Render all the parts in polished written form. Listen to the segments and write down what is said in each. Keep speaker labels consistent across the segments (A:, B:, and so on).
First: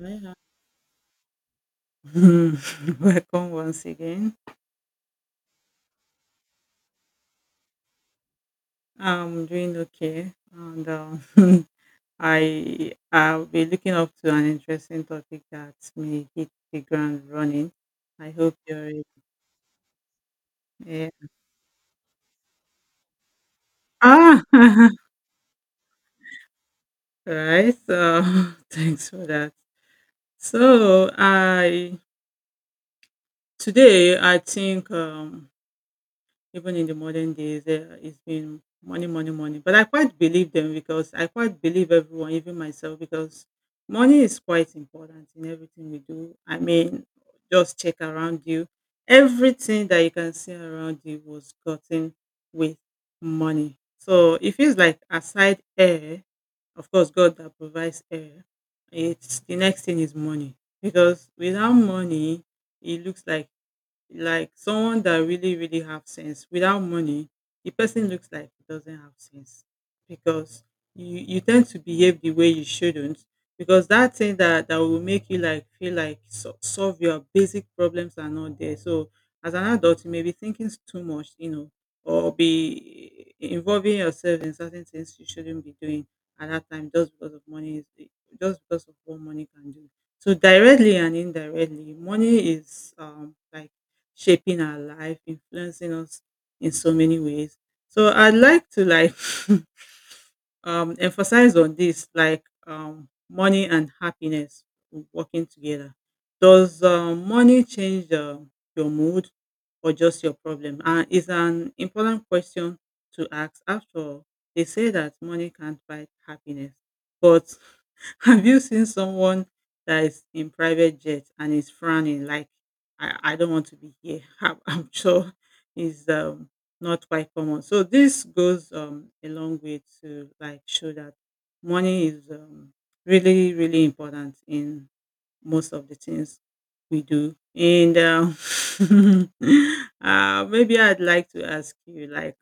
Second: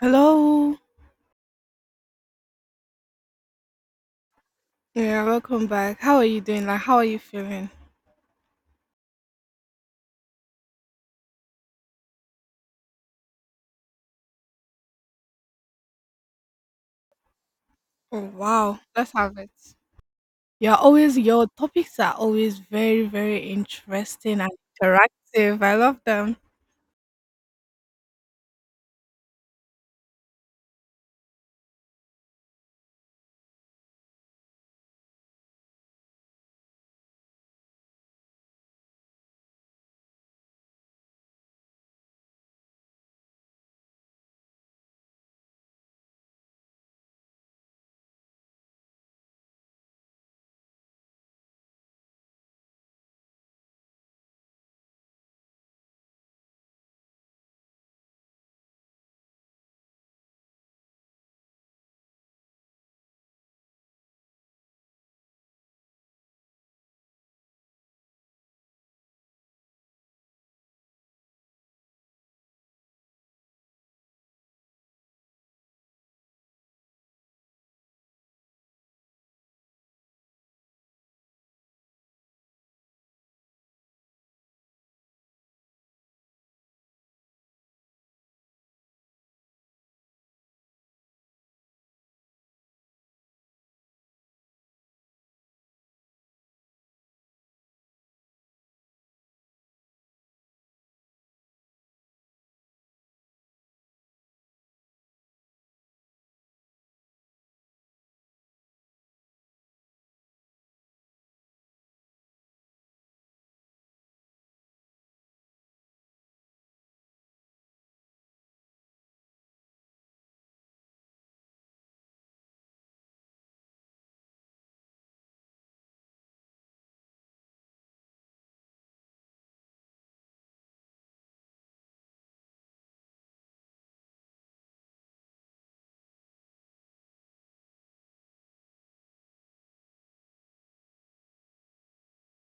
A: Hello.
B: Welcome once again.
A: Yeah, welcome back. How are you doing? Like, how are you feeling?
B: I'm doing okay, and I'll be looking up to an interesting topic that may hit the ground running.
A: Oh,
B: I hope
A: wow.
B: you're ready.
A: Let's have it. You're
B: Yeah.
A: always, your topics are always very, very interesting
B: Ah,
A: and interactive. I love them.
B: right. So thanks for that. So I today I think even in the modern days, it's been money, money, money. But I quite believe them because I quite believe everyone, even myself, because money is quite important in everything we do. I mean, just check around you. Everything that you can see around you was gotten with money. So it feels like aside air, of course, God that provides air, it's the next thing is money. Because without money, it looks like someone that really really have sense without money, the person looks like he doesn't have sense because you tend to behave the way you shouldn't, because that thing that will make you like feel like solve your basic problems are not there, so as an adult you may be thinking too much, you know, or be involving yourself in certain things you shouldn't be doing at that time, just because of money, is just because of what money can do. So directly and indirectly, money is like shaping our life, influencing us in so many ways. So I'd like to like emphasize on this, like money and happiness working together. Does money change your mood or just your problem? And it's an important question to ask. After all, they say that money can't buy happiness, but have you seen someone that is in private jet and is frowning like I don't want to be here. I'm sure is not quite common. So this goes a long way to like show that money is really really important in most of the things we do. And maybe I'd like to ask you, like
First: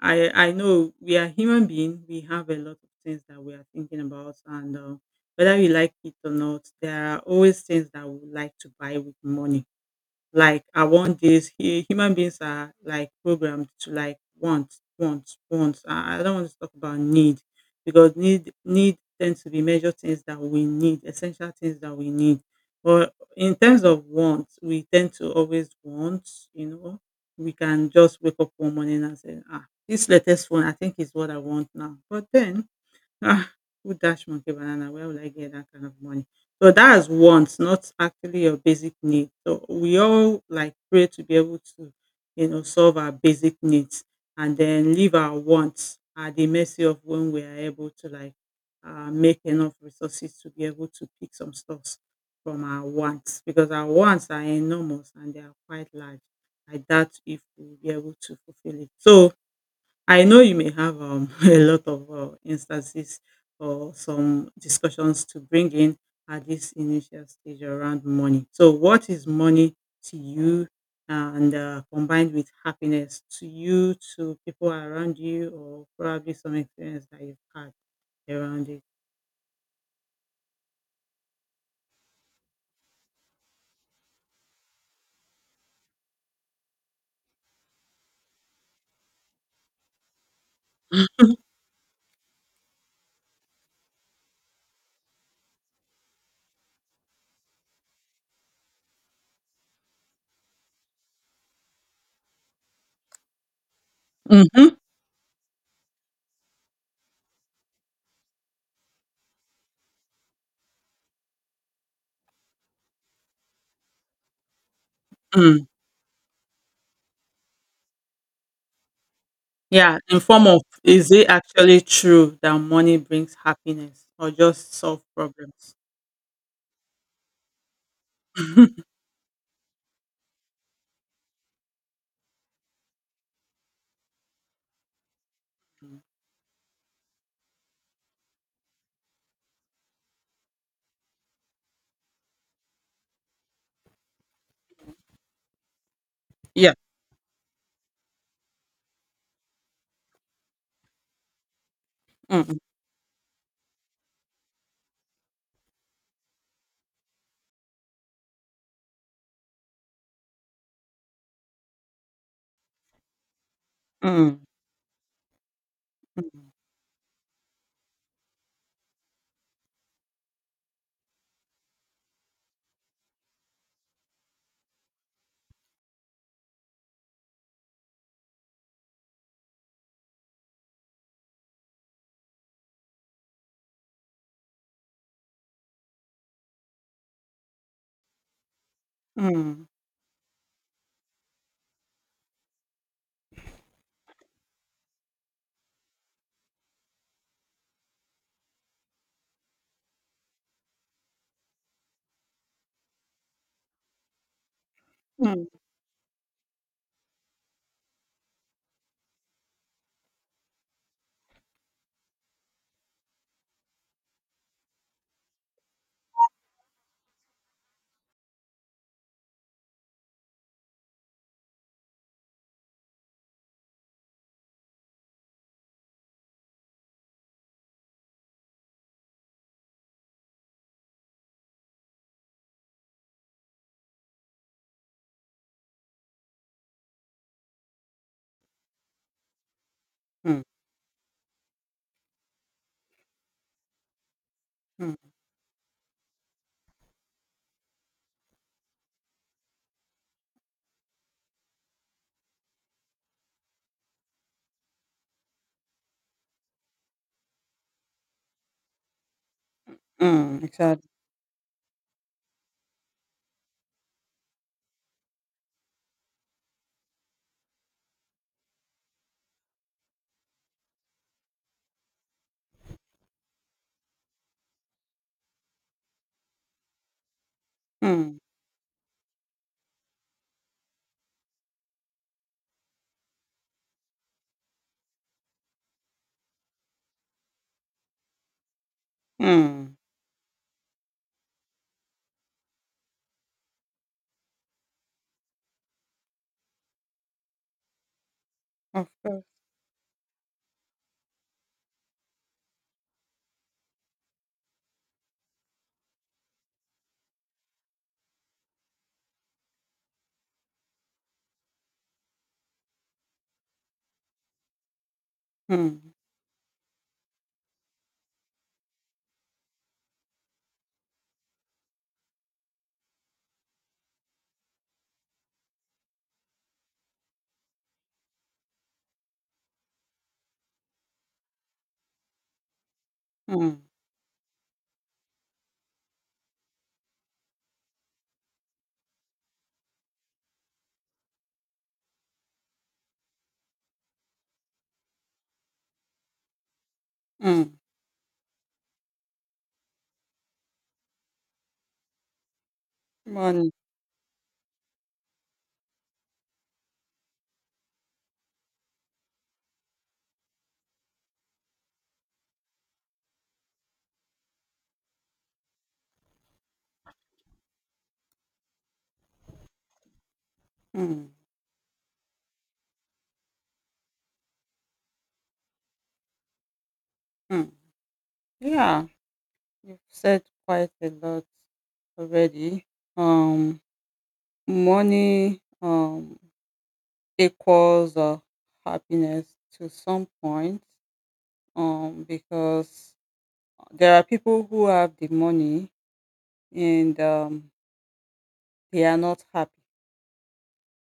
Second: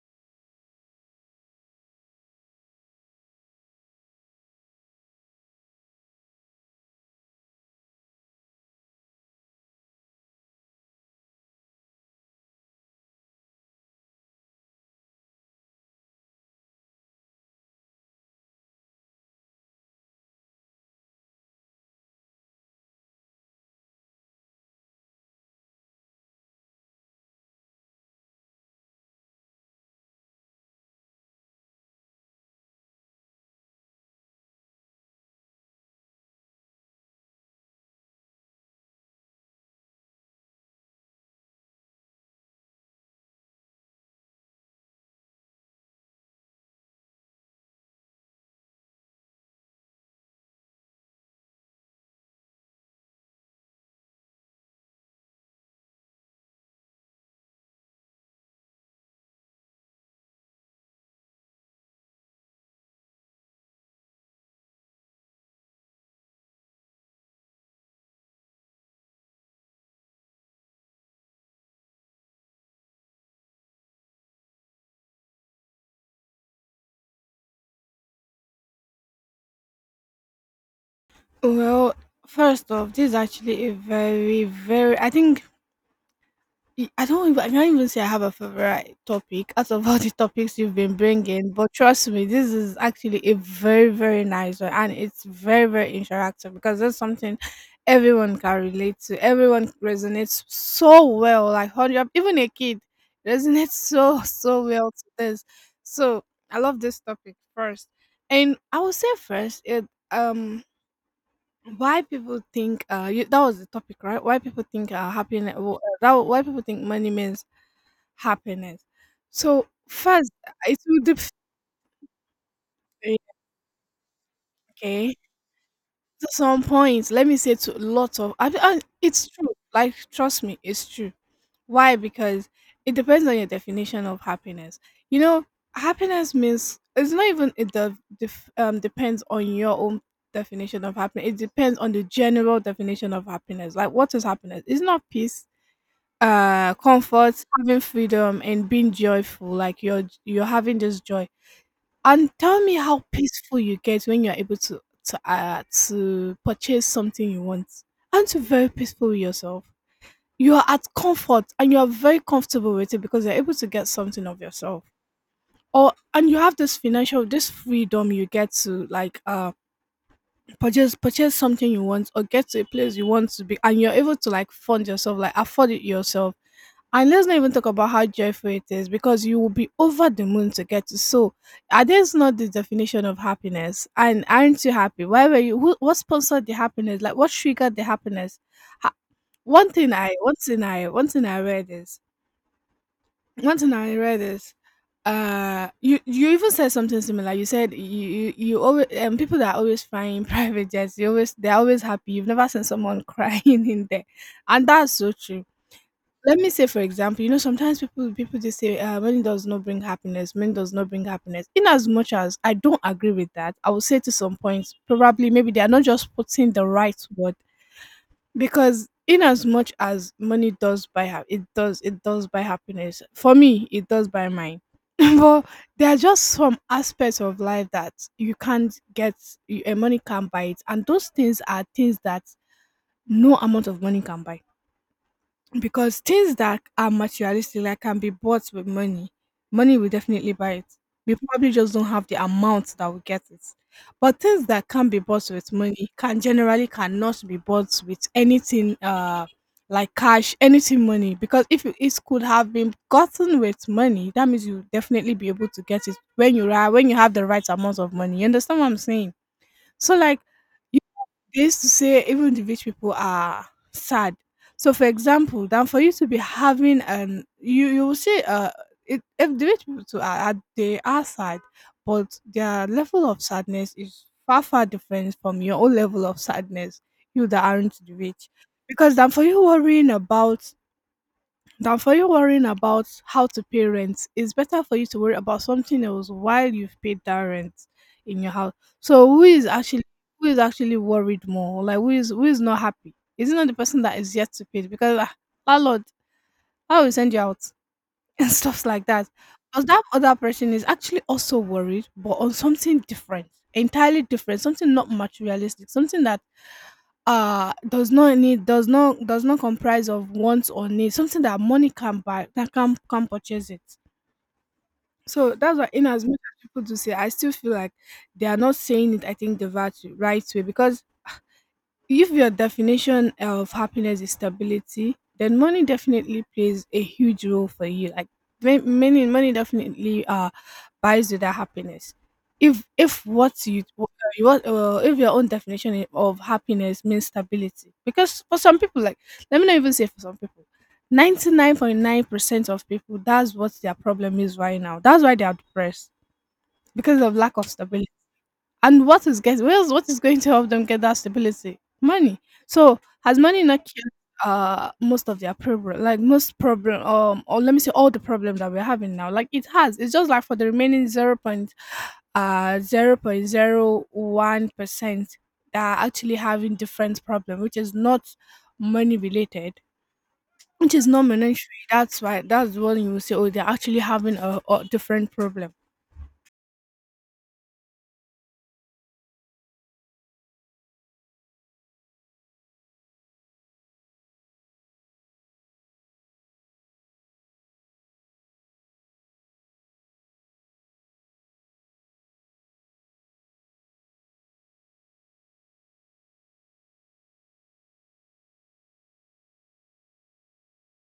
B: I know we are human being. We have a lot of things that we are thinking about and. Whether we like it or not, there are always things that we would like to buy with money, like I want this. Human beings are like programmed to like want, want. I don't want to talk about need, because need tends to be major things that we need, essential things that we need. But in terms of want, we tend to always want. You know, we can just wake up one morning and say, "Ah, this latest phone, I think is what I want now." But then Ah, who dash monkey banana? Where will I get that kind of money? So that's wants, not actually your basic need. So we all like pray to be able to, solve our basic needs, and then leave our wants at the mercy of when we are able to like make enough resources to be able to pick some stuffs from our wants, because our wants are enormous and they are quite large. I doubt if we'll be able to fulfill it. So I know you may have a lot of instances or some discussions to bring in at this initial stage around money. So, what is money to you, and combined with happiness to you, to people around you, or probably some experience that you've had around it?
A: Well, first off, this is actually a very, very, I think E I can't even say I have a favorite topic out of all the topics you've been bringing, but trust me, this is actually a very, very nice one, and it's very, very interactive because that's something everyone can relate to. Everyone resonates so well, like hundred, even a kid resonates so, so
B: Mm-hmm.
A: well to this. So I love this topic first, and I will say first, it why people think that was the topic, right? why people think uh happiness
B: Mm.
A: that why people think money means happiness. So
B: Yeah, in
A: first,
B: form of
A: it will
B: is it
A: depend.
B: actually true that money brings happiness or just solve
A: Okay,
B: problems?
A: to some points, let me say to lots of. I, it's true. Like trust me, it's true. Why? Because it depends on your definition of happiness. You know,
B: Mm.
A: happiness means it's not even it depends on your own definition of happiness. It depends on the general definition of happiness. Like what is happiness? It's not peace.
B: Yeah.
A: Comfort, having freedom, and being joyful. Like you're having this joy. And
B: Mm,
A: tell me how peaceful you get when you're able to purchase something you want. Aren't you very peaceful with yourself? You are at comfort and you are very comfortable with it because you're able to get something of
B: mm,
A: yourself. Or and you
B: mm,
A: have this financial this freedom you get to like purchase something you want or get to a place you want to be, and you're able to like fund yourself, like afford it yourself. And let's not even talk about how joyful it is because you will be over the moon to get to. So, are this not the definition of happiness? And aren't you happy? Why were you? Who, what sponsored the happiness? Like, what triggered the happiness? Ha-
B: mm,
A: one thing I, one thing I, one thing I read is, one thing I read is, you even said something similar. You said you always people that are always flying private jets. You always they're always happy. You've never seen someone crying in there, and that's so true.
B: mm.
A: Let me say for example, you know, sometimes people just say, money does not bring happiness, money does not bring happiness. In as much as I don't agree with that, I will say to some point, probably maybe they are not just putting the right word, because in as much as money does it does buy happiness. For me, it does buy mine, but there are just some aspects of life that you can't get. Money can't buy it, and those things are things that no amount of money can buy, because things that are materialistic like can be bought with Money will definitely
B: Mm,
A: buy it. We probably just don't have the amount that will get it. But things that can
B: mm,
A: be bought with money can generally cannot be bought with anything, like cash, anything, money. Because if you- it could have been gotten with money, that means you definitely be able to get it when you are when you have the right amount of money. You understand what I'm saying. So like
B: mm, exactly.
A: they used to say, even the rich people are sad. So for example, then for you to be having an you you will see it, if the rich people too they are sad, but their level of sadness is far far different from your own level of sadness. You that aren't the
B: Mm,
A: rich. Because then for you worrying about than for you worrying about how to pay rent, it's better for you to worry about something else while you've paid that rent in your house. So
B: mm,
A: who is actually worried more? Like who is not happy? Is it not the person that is yet to pay? Because ah, landlord, I will send you out, and stuff like
B: of
A: that.
B: course.
A: Because that other person is actually also worried, but on something different, entirely different, something not materialistic, something that does not comprise of wants or needs, something that money can buy, that can purchase it. So that's why in
B: Mm,
A: as much as people do say, I still feel like they are not saying it I think the right way. Because if your definition of happiness is stability, then money definitely plays a huge role for you. Like many money definitely buys you that happiness. If what
B: mm,
A: you want. If your own of happiness means stability, because for some people, like let me not even say for some people, 99.9% of people, that's what their problem is right now. That's why they are depressed, because of lack of
B: mm.
A: stability. And what is going to help them get that stability? Money. So has money
B: Money.
A: not killed most of their problem, like most problem or let me say all the problems that we're having now? Like it has. It's just like for the remaining 0.01% that are actually having different problem, which is not money related. Which is not
B: Mm,
A: monetary. That's when you will say, oh, they're actually having a different problem.
B: mm. Yeah, you've said quite a lot already. Um, money equals happiness to some point. Because there are people who have the money and they are not happy.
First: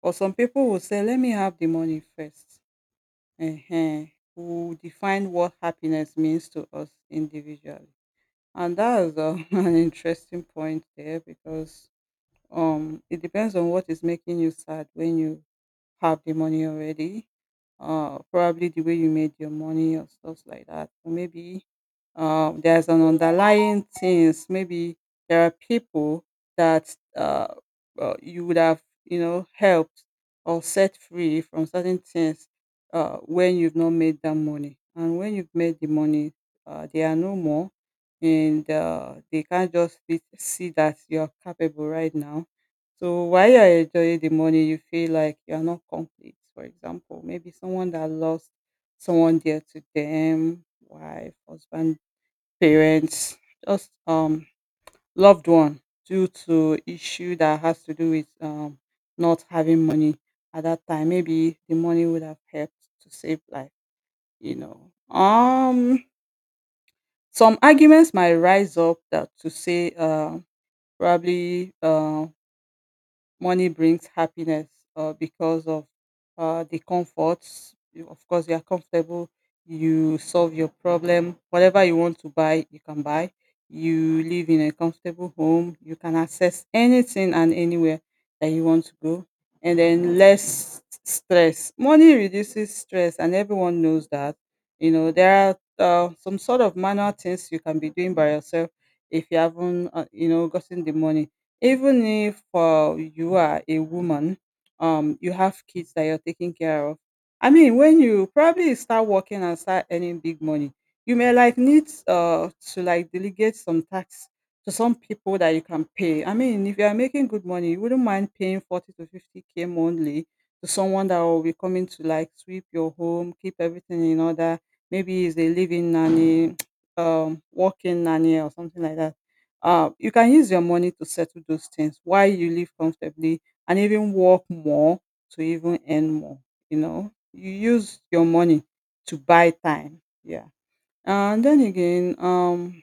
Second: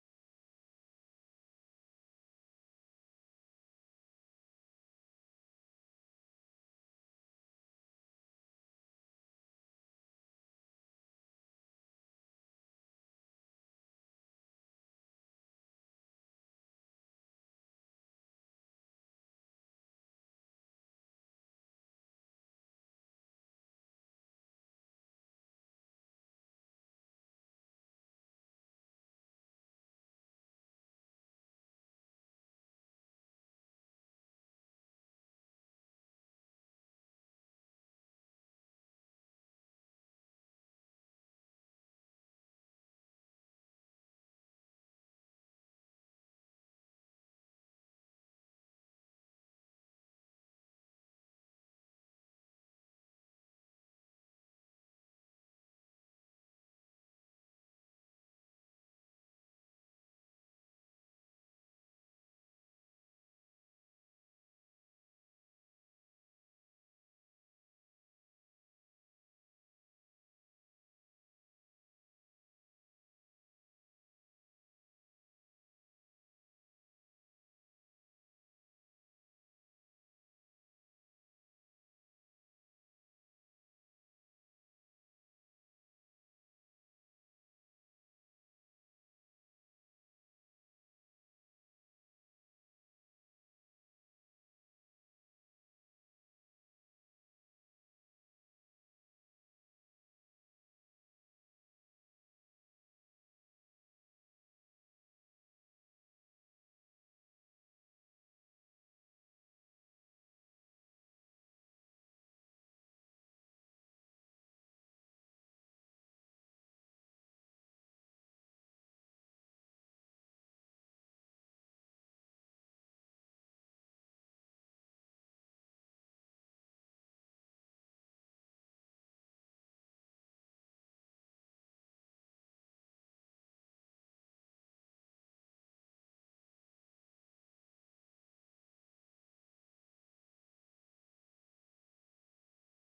B: Or some people will say, "Let me have the money first." Ehen, who define what happiness means to us individually. And that is an interesting point there because it depends on what is making you sad when you have the money already. Probably the way you made your money, or stuff like that. Or maybe there's an underlying things. Maybe there are people that you would have, helped or set free from certain things when you've not made that money. And when you've made the money, they are no more, and they can't just sit see that you're capable right now, so while you're enjoying the money, you feel like you're not complete. For example, maybe someone that lost someone dear to them, wife, husband, parents, just loved one due to issue that has to do with not having money at that time. Maybe the money would have helped to save life, you know. Um some arguments might rise up that to say probably money brings happiness, because of the comforts. Of course, you are comfortable. You solve your problem. Whatever you want to buy, you can buy. You live in a comfortable home. You can access anything and anywhere that you want to go. And then less stress. Money reduces stress, and everyone knows that. There are some sort of manual things you can be doing by yourself if you haven't, gotten the money. Even if you are a woman, you have kids that you're taking care of. I mean, when you probably start working and start earning big money, you may like need to like delegate some tasks to some people that you can pay. I mean, if you are making good money, you wouldn't mind paying 40 to 50K monthly to someone that will be coming to like sweep your home, keep everything in order. Maybe it's a living nanny, working nanny, or something like that, you can use your money to settle those things while you live comfortably and even work more to even earn more. You use your money to buy time. Yeah. And then again, um,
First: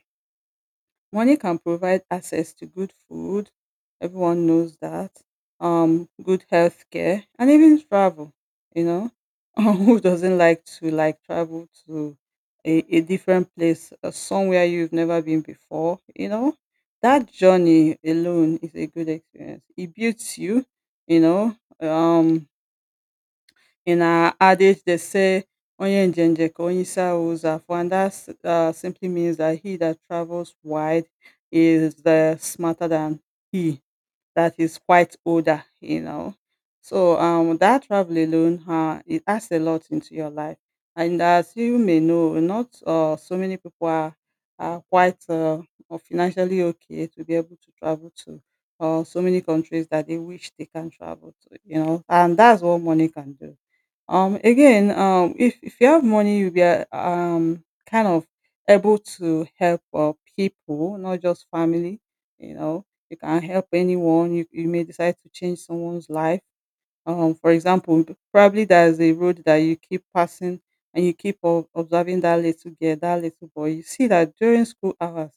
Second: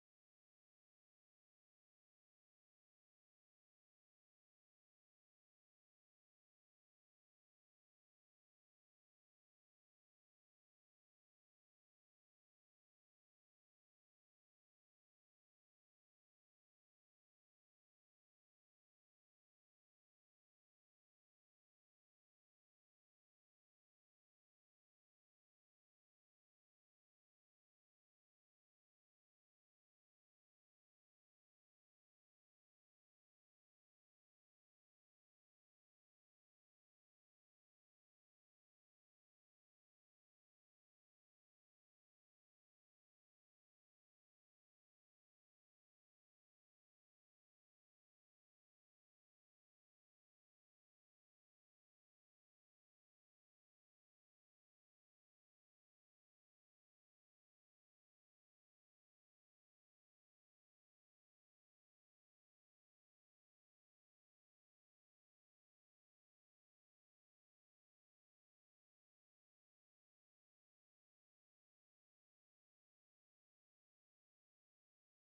B: Money can provide access to good food, everyone knows that, good healthcare, and even travel, you know. Who doesn't like to like travel to a different place, somewhere you've never been before, you know? That journey alone is a good experience. It builds you, you know. In our adage they say, Onye njenje ka onye isi ahụ ụzọ afụ, and that simply means that he that travels wide is the smarter than he that is quite older. So that travel alone, it adds a lot into your life. And as you may know, not so many people are quite or financially okay to be able to travel to so many countries that they wish they can travel to. And that's what money can do. Again, if you have money, you'll be kind of able to help people, not just family. you know you can help anyone. You may decide to change someone's life. For example, probably there's a road that you keep passing, and you keep observing that little girl, that little boy. You see that during school hours,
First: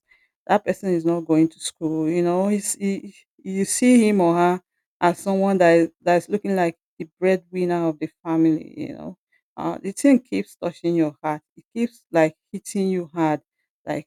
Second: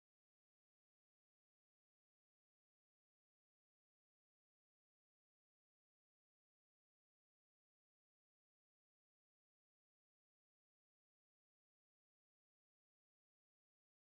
B: that person is not going to school. You know, you see him or her as someone that's looking like the breadwinner of the family. You know, the thing keeps touching your heart. It keeps like hitting you hard. Like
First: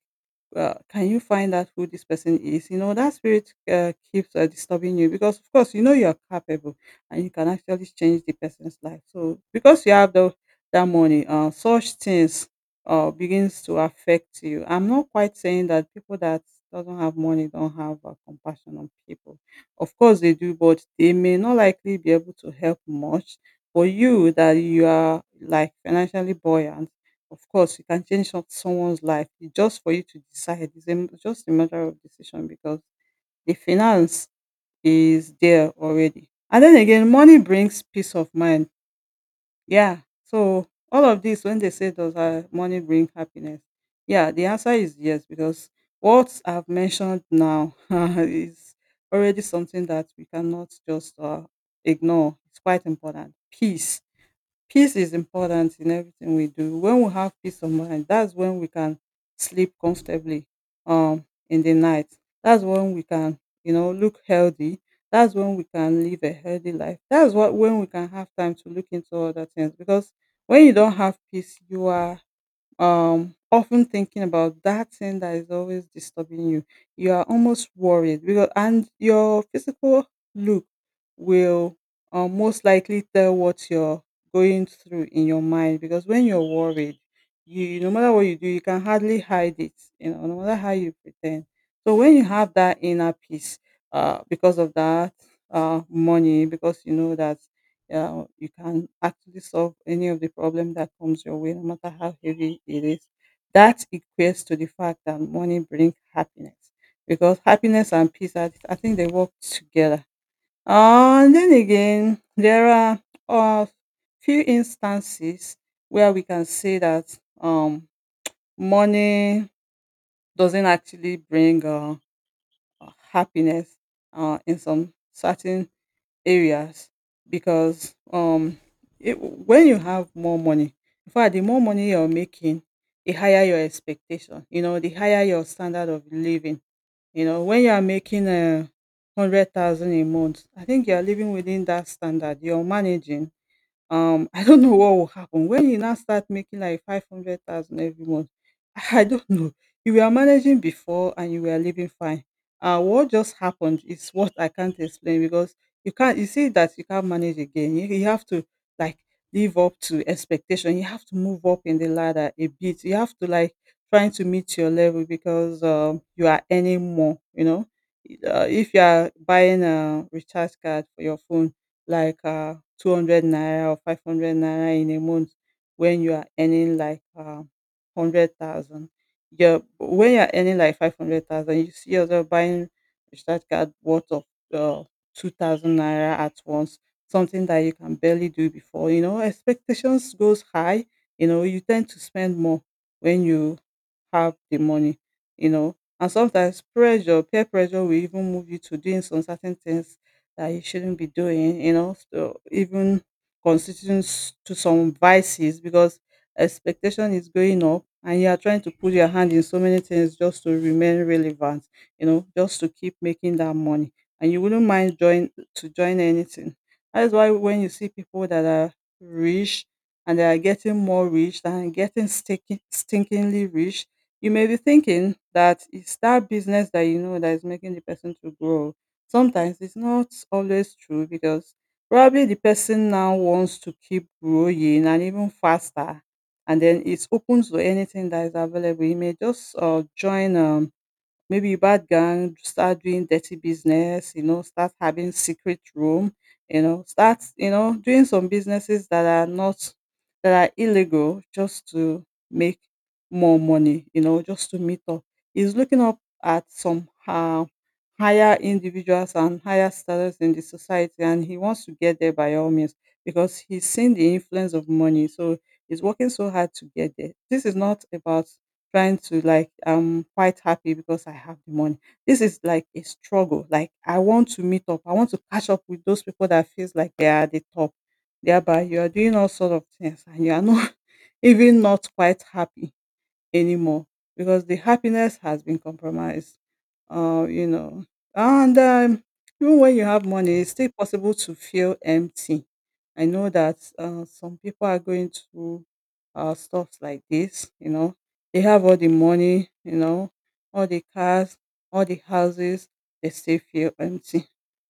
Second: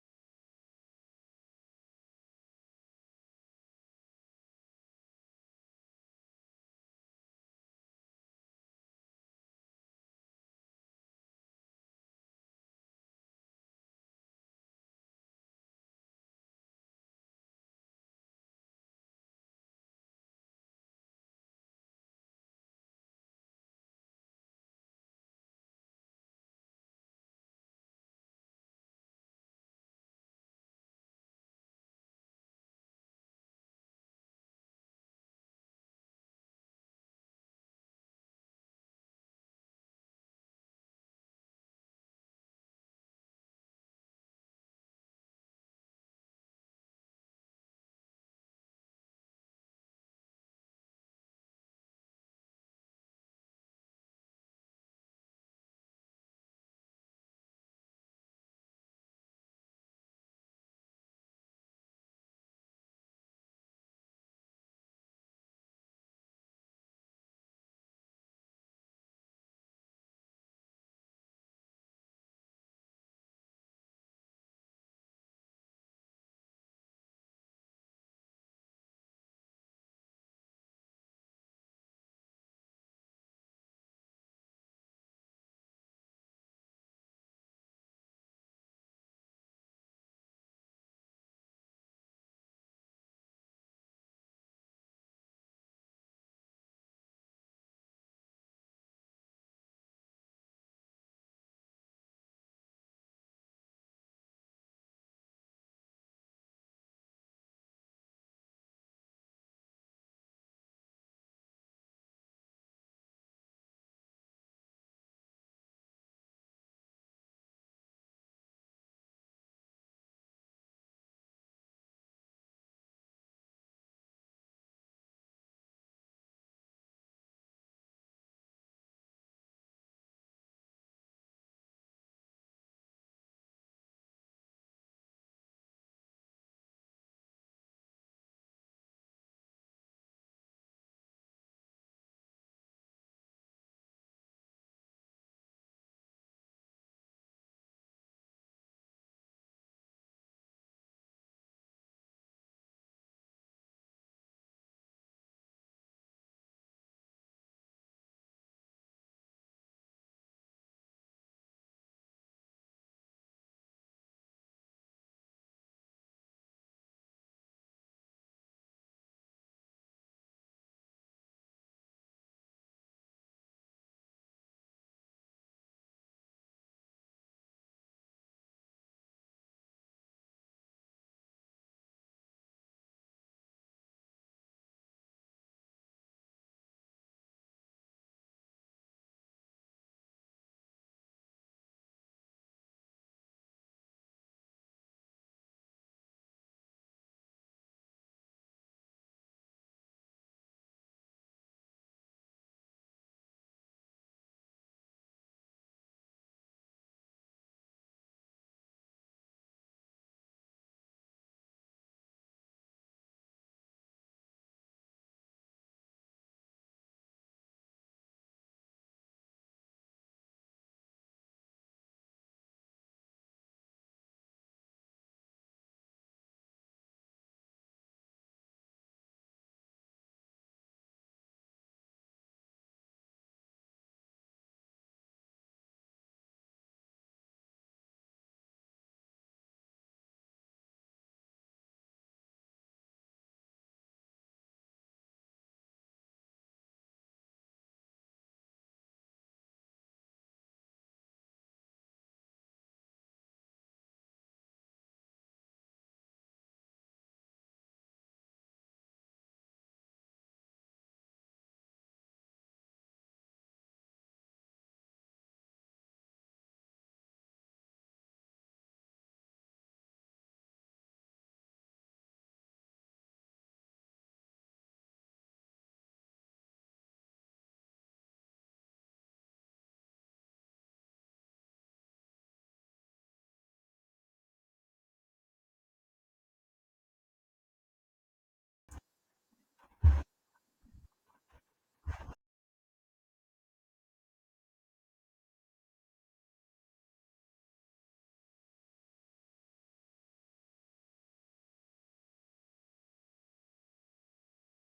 B: can you find out who this person is? You know, that spirit keeps disturbing you, because, of course, you know you're capable and you can actually change the person's life. So, because you have that money, such things begins to affect you. I'm not quite saying that people that doesn't have money don't have compassion on people. Of course, they do, but they may not likely be able to help much. For you, that you are like financially buoyant, of course, you can change someone's life. It's just for you to decide. It's a m just a matter of decision, because the finance is there already. And then again, money brings peace of mind. Yeah. So all of this, when they say does money bring happiness? Yeah, the answer is yes, because what I've mentioned now is already something that we cannot just ignore. It's quite important. Peace is important in everything we do. When we have peace of mind, that's when we can sleep comfortably um in the night. That's when we can look healthy. That's when we can live a healthy life. That's what when we can have time to look into other things. Because when you don't have peace, you are often thinking about that thing that is always disturbing you. You are almost worried, because and your physical look will most likely tell what you're going through in your mind, because when you're worried, you no matter what you do, you can hardly hide it, you know, no matter how you pretend. So when you have that inner peace because of that money, because you know that you can actually solve any of the problem that comes your way, no matter how heavy it is. That equates to the fact that money brings happiness, because happiness and peace, are, I think they work together. And then again, there are a few instances where we can say that um, money doesn't actually bring happiness in some certain areas, because when you have more money, in fact the more money you're making, the higher your expectation, you know, the higher your standard of living, you know, when you are making 100,000 a month, I think you are living within that standard, you're managing. I don't know what will happen when you now start making like 500,000 every month. I don't know. You were managing before and you were living fine. What just happened is what I can't explain, because you see that you can't manage again. You have to like live up to expectation. You have to move up in the ladder a bit. You have to like trying to meet your level, because you are earning more, you know. If you are buying a recharge card for your phone, like 200 naira or 500 naira in a month, when you are earning like 100,000. Yeah, when you're earning like 500,000, you see yourself buying recharge card worth of uh, 2,000 naira at once, something that you can barely do before. You know, expectations goes high. You know, you tend to spend more when you have the money, you know. And sometimes pressure, peer pressure will even move you to doing some certain things that you shouldn't be doing, you know, so even constituting to some vices, because expectation is going up and you are trying to put your hand in so many things just to remain relevant, you know, just to keep making that money. And you wouldn't mind join to join anything. That is why when you see people that are rich and they are getting more rich and getting stinkingly rich, you may be thinking that it's that business that you know that is making the person to grow. Sometimes it's not always true, because probably the person now wants to keep growing and even faster, and then it's open to anything that is available. He may just join maybe you bad gang, start doing dirty business, you know, start having secret room, you know, start, you know, doing some businesses that are not, that are illegal, just to make more money, you know, just to meet up. He's looking up at some higher individuals and higher status in the society, and he wants to get there by all means, because he's seen the influence of money. So he's working so hard to get there. This is not about trying to like, I'm quite happy because I have the money. This is like a struggle. Like, I want to meet up. I want to catch up with those people that feels like they are at the top. Thereby you are doing all sort of things and you are not even not quite happy anymore, because the happiness has been compromised. You know, and even when you have money, it's still possible to feel empty. I know that some people are going through stuff like this. You know, they have all the money, you know, all the cars, all the houses. They still feel empty.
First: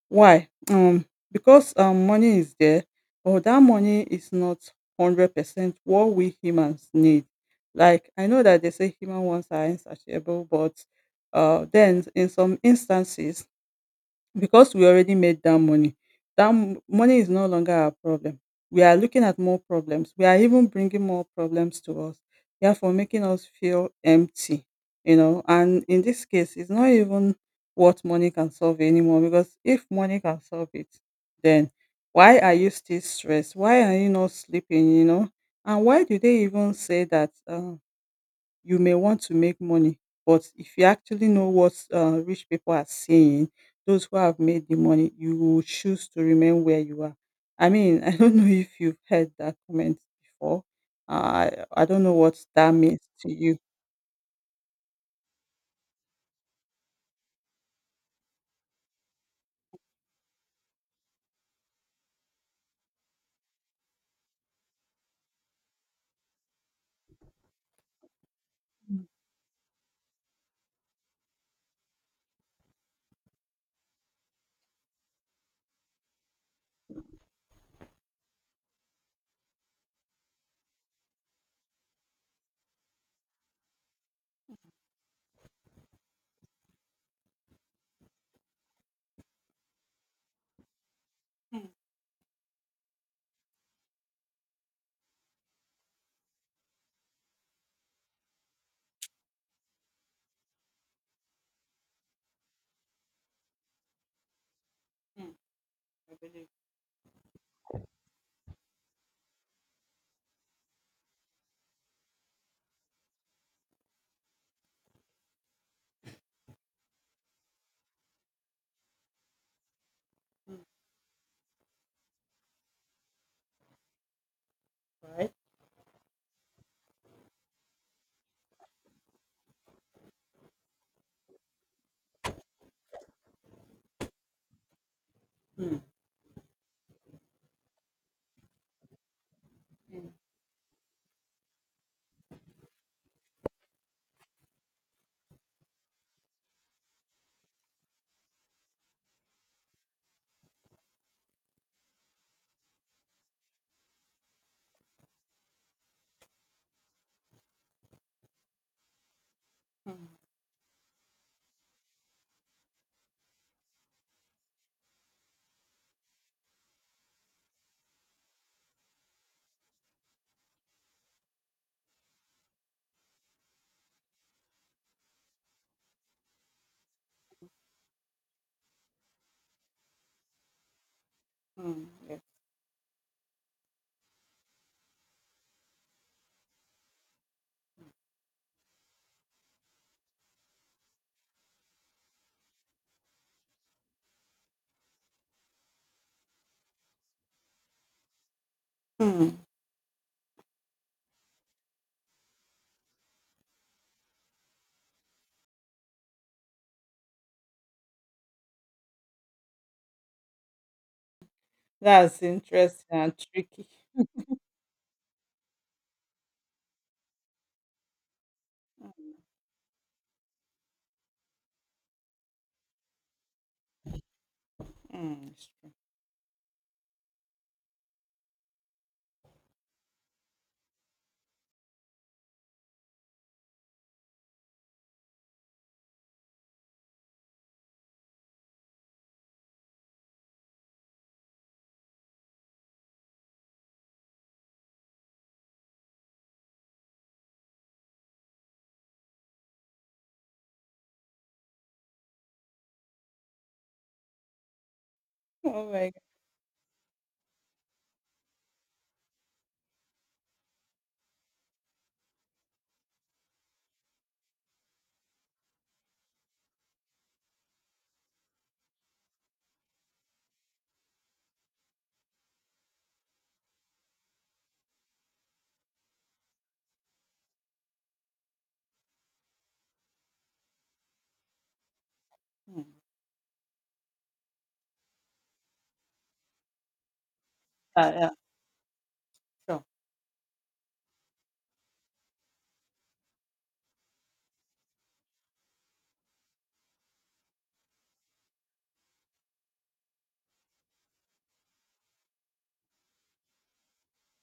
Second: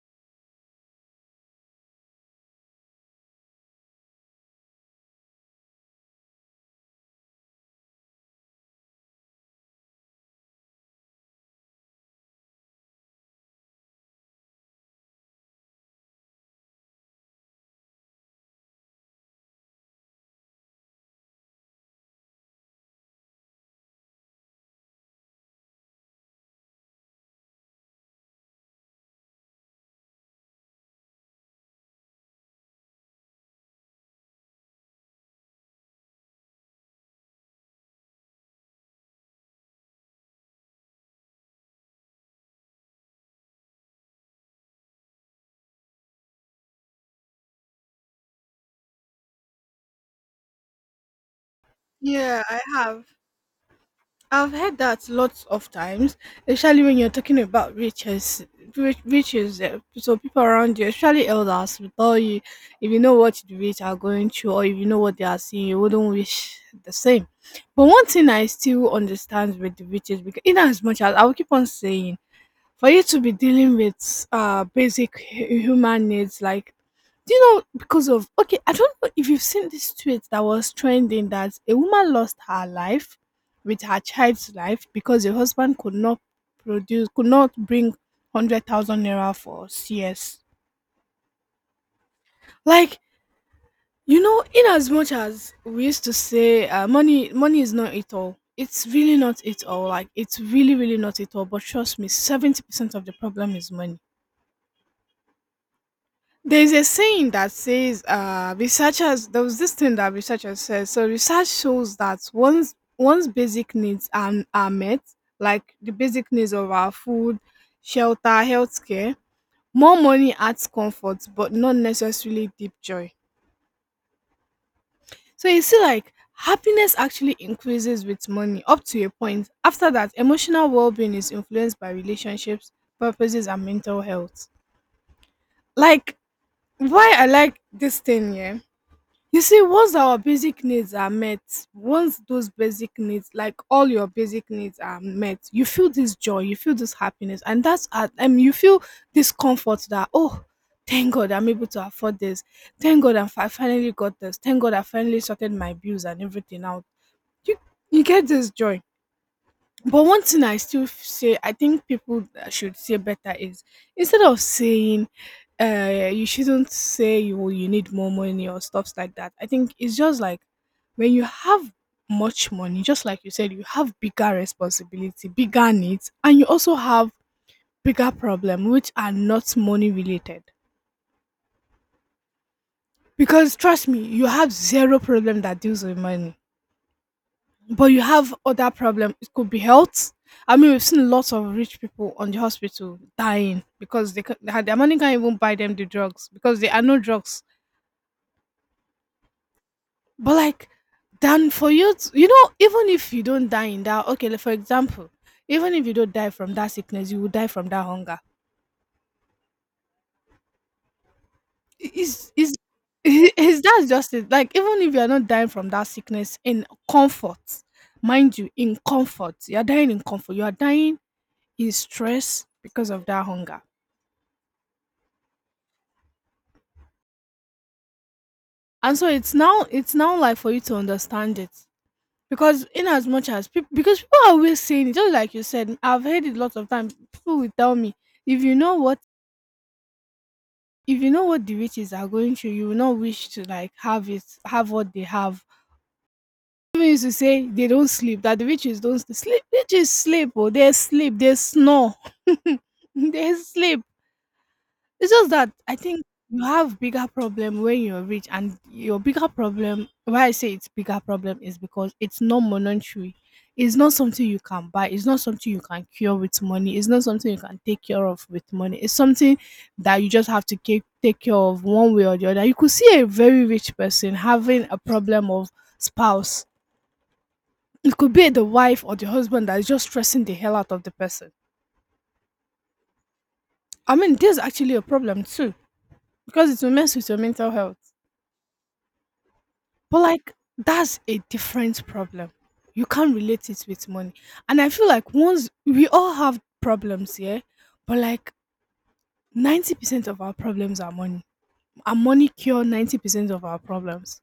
B: Why? Because money is there, but that money is not 100% what we humans need. Like, I know that they say human wants are insatiable, but then in some instances, because we already made that money, that money is no longer our problem. We are looking at more problems. We are even bringing more problems to us, therefore making us feel empty, you know. And in this case, it's not even what money can solve anymore, because if money can solve it, then why are you still stressed? Why are you not sleeping, you know? And why do they even say that? You may want to make money, but if you actually know what rich people are saying, those who have made the money, you will choose to remain where you are. I mean, I don't know if you've heard that comment before. I don't know what
A: Yeah, I
B: that means
A: have.
B: to you.
A: I've heard that lots of times, especially when you're talking about riches, riches. So people around you, especially elders, will tell you if you know what the rich are going through or if you know what they are seeing, you wouldn't wish the same. But one thing I still understand with the riches, because in as much as I will keep on saying for you to be dealing with basic human needs, like do you know because of I don't know if you've seen this tweet that was trending, that a woman lost her life with her child's life because her husband could not produce could not bring 100,000 naira for cs.
B: Mm,
A: Like you know, in as much as we used to say, money is not it all, it's really not it all, like it's really really not it all. But trust me, 70% of the problem is money.
B: mm, I believe,
A: There's a saying that says, there was this thing that researchers said. So research shows that once one's basic needs are met, like the basic needs of our food, shelter, healthcare, more money adds comfort, but not necessarily deep joy.
B: right?
A: So you see, like happiness actually increases with money up to a point. After that, emotional well-being is influenced by relationships, purposes, and mental health.
B: Mm,
A: Like why I like this thing, yeah. You see, once
B: mm,
A: our basic needs are met, once those basic needs, like all your basic needs are met, you feel this joy, you feel this happiness. And that's at you feel this comfort that oh, thank God I'm able to afford this, thank God I finally got this, thank God I finally sorted my bills and everything out. You you get this joy. But
B: mm,
A: one thing I still say, I think people that should say better is, instead of saying, you shouldn't say you need more money or stuffs like that. I think it's just like when you have much money, just like you said, you have bigger responsibility, bigger needs, and you also have bigger problem which are not money related.
B: mm, yes.
A: Because trust me, you have zero problem that deals with money. But you have other problem. It could be health. I mean, we've seen lots of rich people on the hospital dying because they, ca- they had- their money can't even buy them the drugs because there are no drugs.
B: Mm.
A: But like then for you to, even if you don't die in that, okay, like for example, even if you don't die from that sickness, you will die from that hunger.
B: That's
A: Is
B: interesting and
A: Is
B: tricky.
A: that just it? Like even if you're not dying from that sickness in comfort, mind you, in
B: Mm,
A: comfort, you're dying in comfort, you are dying in stress because of that hunger.
B: mm, it's true.
A: And so it's now like for you to understand it. Because in as much as people because people are always saying it, just like you said. I've heard it lots of times. People will tell me, if you know what if you know what the riches are going through, you will not wish to like have what they have. People used to say they don't sleep, that the riches don't sleep. Riches sleep, or they sleep, they snore. They sleep. It's just that
B: Oh
A: I
B: my
A: think you have bigger problem when you're rich, and your bigger problem. Why I say it's bigger problem is because it's not monetary. It's not something you can buy. It's not something you can cure with money. It's not something you can take care of with money. It's something that you just have to take care of one way or the other. You could see a very rich person having a problem of spouse. It could be the wife or the husband that is just stressing the hell out of the person.
B: God. Mm.
A: I mean, there's actually a problem too because it will mess with your mental health.
B: Yeah, sure.
A: But like that's a different problem. You can't relate it with money. And I feel like once we all have problems, yeah, but like 90% of our problems are money. Our money cure 90% of our problems.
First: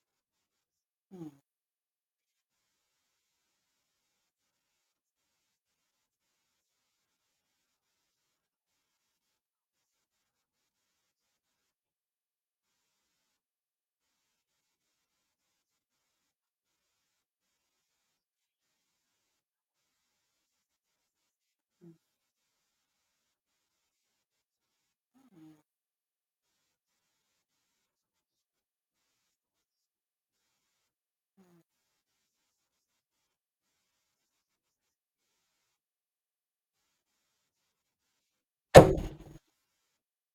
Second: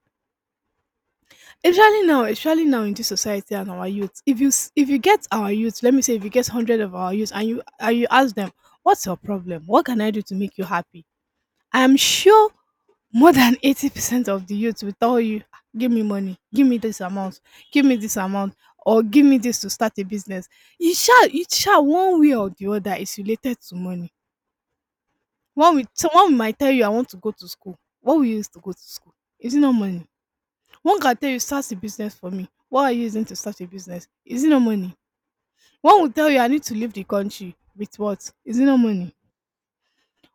B: Mm,
A: Especially now in this society and our youth. If you get our youth, let me say if you get 100 of our youth and you ask them, "What's your problem? What can I do to make you happy?" I'm sure more than 80% of the youth will tell you, "Ah, give me money, give me this amount, give me this amount, or give me this to start a business. You shall one way or the other is related to money."
B: mm,
A: Someone might tell you, "I want to go to school." What will you use to go to school? Is it not money? One can tell you, "Start a business for me." What are you using to start a business? Is it not money? One will tell you, "I need to leave the country with what?" Is it not money?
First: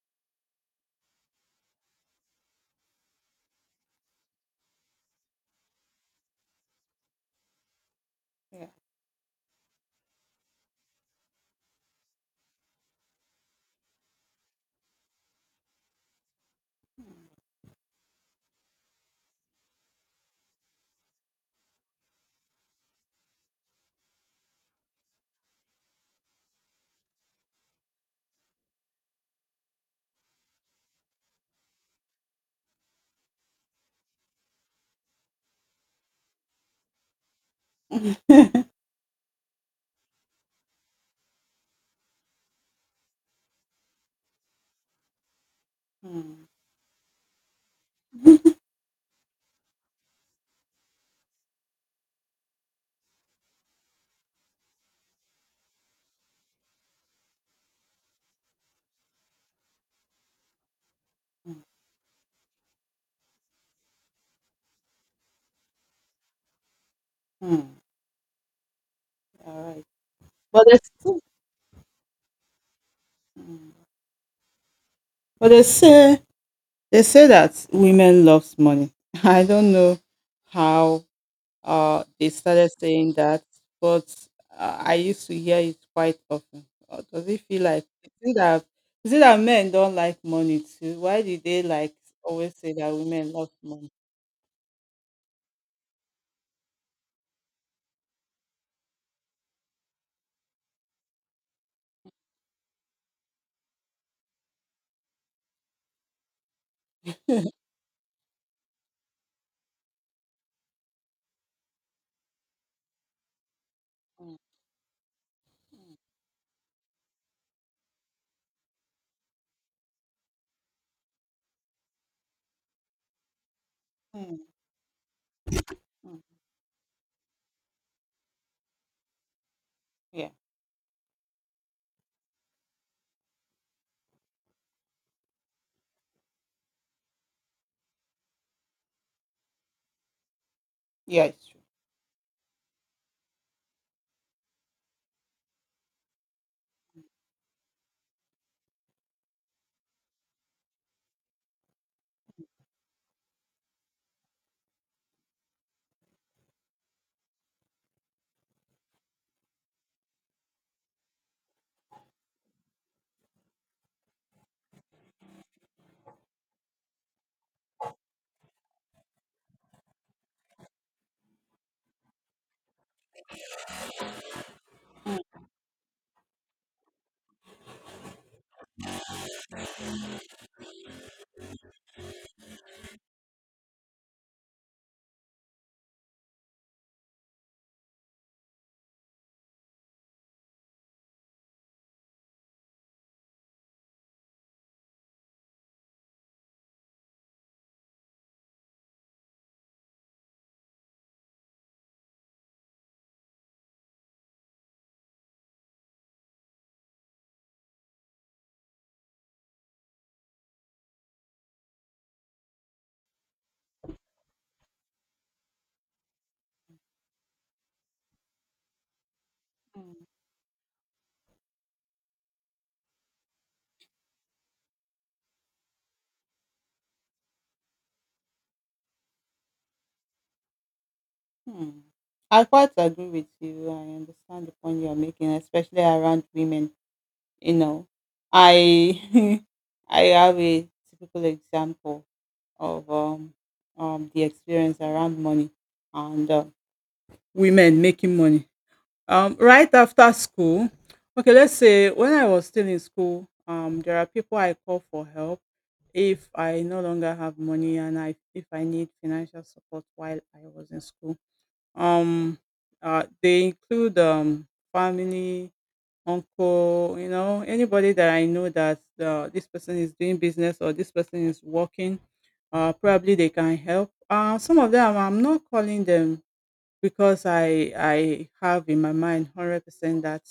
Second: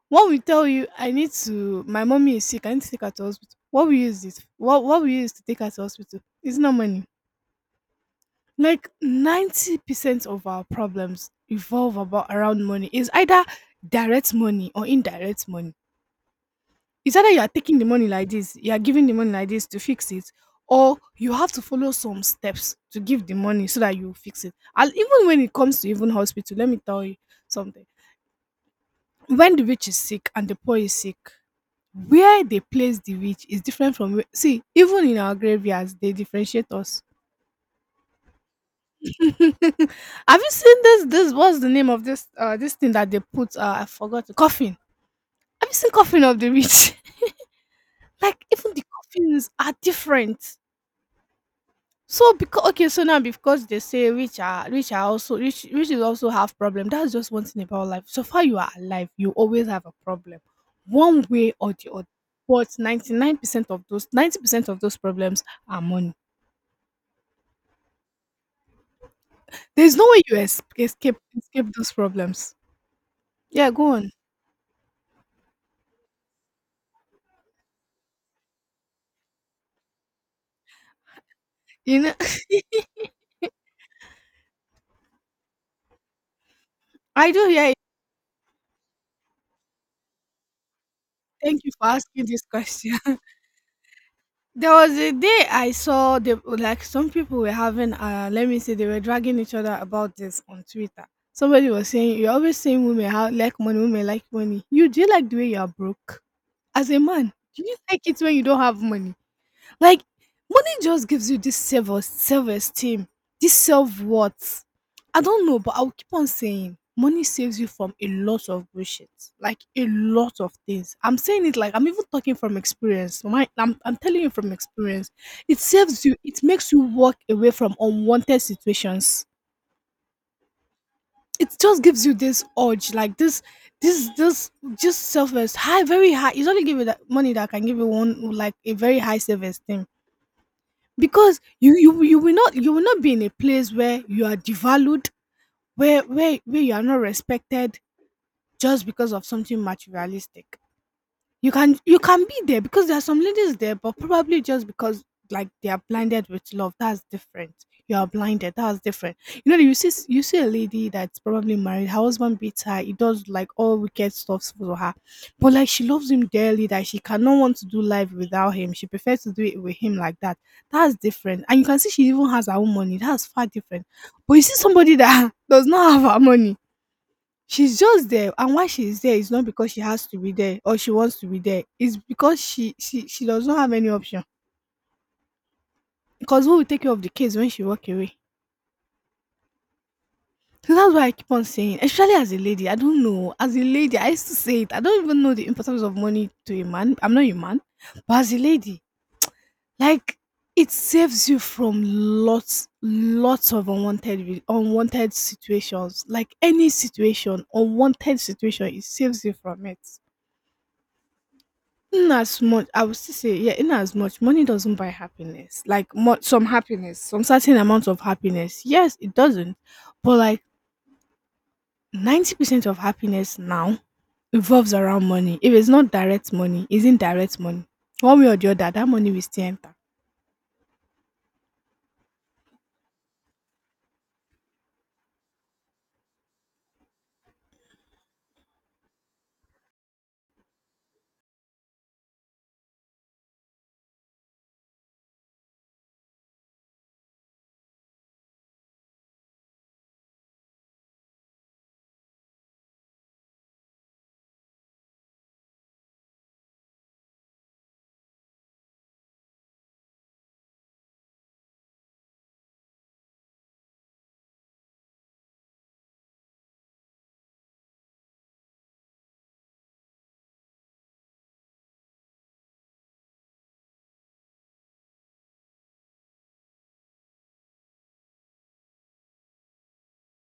A: What we tell you I need to, my mommy is sick, I need to take her to hospital. What we use it, what we use to take her to hospital? Is not money.
B: yeah.
A: Like 90% of our problems revolve about around money. It's either direct money or indirect money. It's either you are taking the money like this, you are giving the money like this to fix it, or you have to follow some steps to give the money so that you fix it. And even when it comes to even hospital, let me tell you something. When the rich is sick and the poor is sick, where they place the witch is different from see even in our graveyards they differentiate us. Have you seen this, what's the name of this thing that they put, I forgot, coffin? Have you seen coffin of
B: Mm,
A: the witch? Like
B: mm.
A: even the coffins are different. So because okay so now because they say witch are also witches also have problem. That's just one thing about life. So far you are alive, you always have a problem, one way or the other. But 99% of those, 90% of those problems are money.
B: Hmm, alright.
A: There's no way you es
B: But they still
A: escape escape those problems. Yeah,
B: hmm,
A: go on.
B: but they say that women loves money. I don't know how
A: You know,
B: they started saying that, but I used to hear it quite often. Does
A: I
B: it
A: do
B: feel
A: hear you.
B: like, is it that men don't like money too? Why do
A: Thank
B: they
A: you for
B: like
A: asking this
B: always say that
A: question.
B: women love money?
A: There was a day I saw the like some people were having, let me say, they were dragging each other about this on Twitter. Somebody was saying, "You're always saying women how like money, women like money. You Do you like the way you are broke? As a man, do you like it when you don't have money?" Like money just gives you this self esteem, this self
B: Mm,
A: worth. I don't know, but I'll keep on saying money saves you from a lot of bullshit, like a lot of things. I'm saying it like I'm even talking from experience. I'm telling you
B: mm,
A: from experience. It saves you,
B: mm.
A: it makes you walk away from unwanted situations.
B: Yeah,
A: It just gives you this urge, like this, this, just self esteem high, very high. It's only give you that money that can give you one like a very high self esteem,
B: yeah,
A: because
B: it's true.
A: you will not, you will not be in a place where you are devalued, where you are not respected, just because of something materialistic. You can be there because there are some ladies there, but probably just because like they are blinded with love. That's different. You are blinded, that's different. You know, you see, you see a lady that's probably married, her husband beats her, he does like all wicked stuff for her, but like she loves him dearly, that she cannot want to do life without him. She prefers to do it with him like that. That's different. And you can see she even has her own money, that's far different. But you see somebody that does not have her money. She's just there, and why she's there is not because she has to be there or she wants to be there. It's because she does not have any option. Because who will take care of the kids when she walk away? So that's why I keep on saying, especially as a lady, I don't know. As a lady, I used to say it. I don't even know the importance of money to a man. I'm not a man, but as a lady, like it saves you from lots of unwanted unwanted situations. Like any situation, unwanted situation, it saves you from it. In as much, I would still say, yeah, in as much, money doesn't buy happiness. Like some happiness, some certain amount of happiness. Yes, it doesn't.
B: Mm.
A: But like 90% of happiness now revolves around money. If it's not direct money, it's indirect money. One way or the other, that money will still enter.
B: Hmm. I quite agree with you. I understand the point you are making, especially around women. You know, I I have a typical example of the experience around money and women making money. Right after school, okay, let's say when I was still in school, there are people I call for help if I no longer have money, and I if I need financial support while I was in school. Um, they include family uncle, you know, anybody that I know that this person is doing business or this person is working, probably they can help. Some of them, I'm not calling them, because I have in my mind 100% that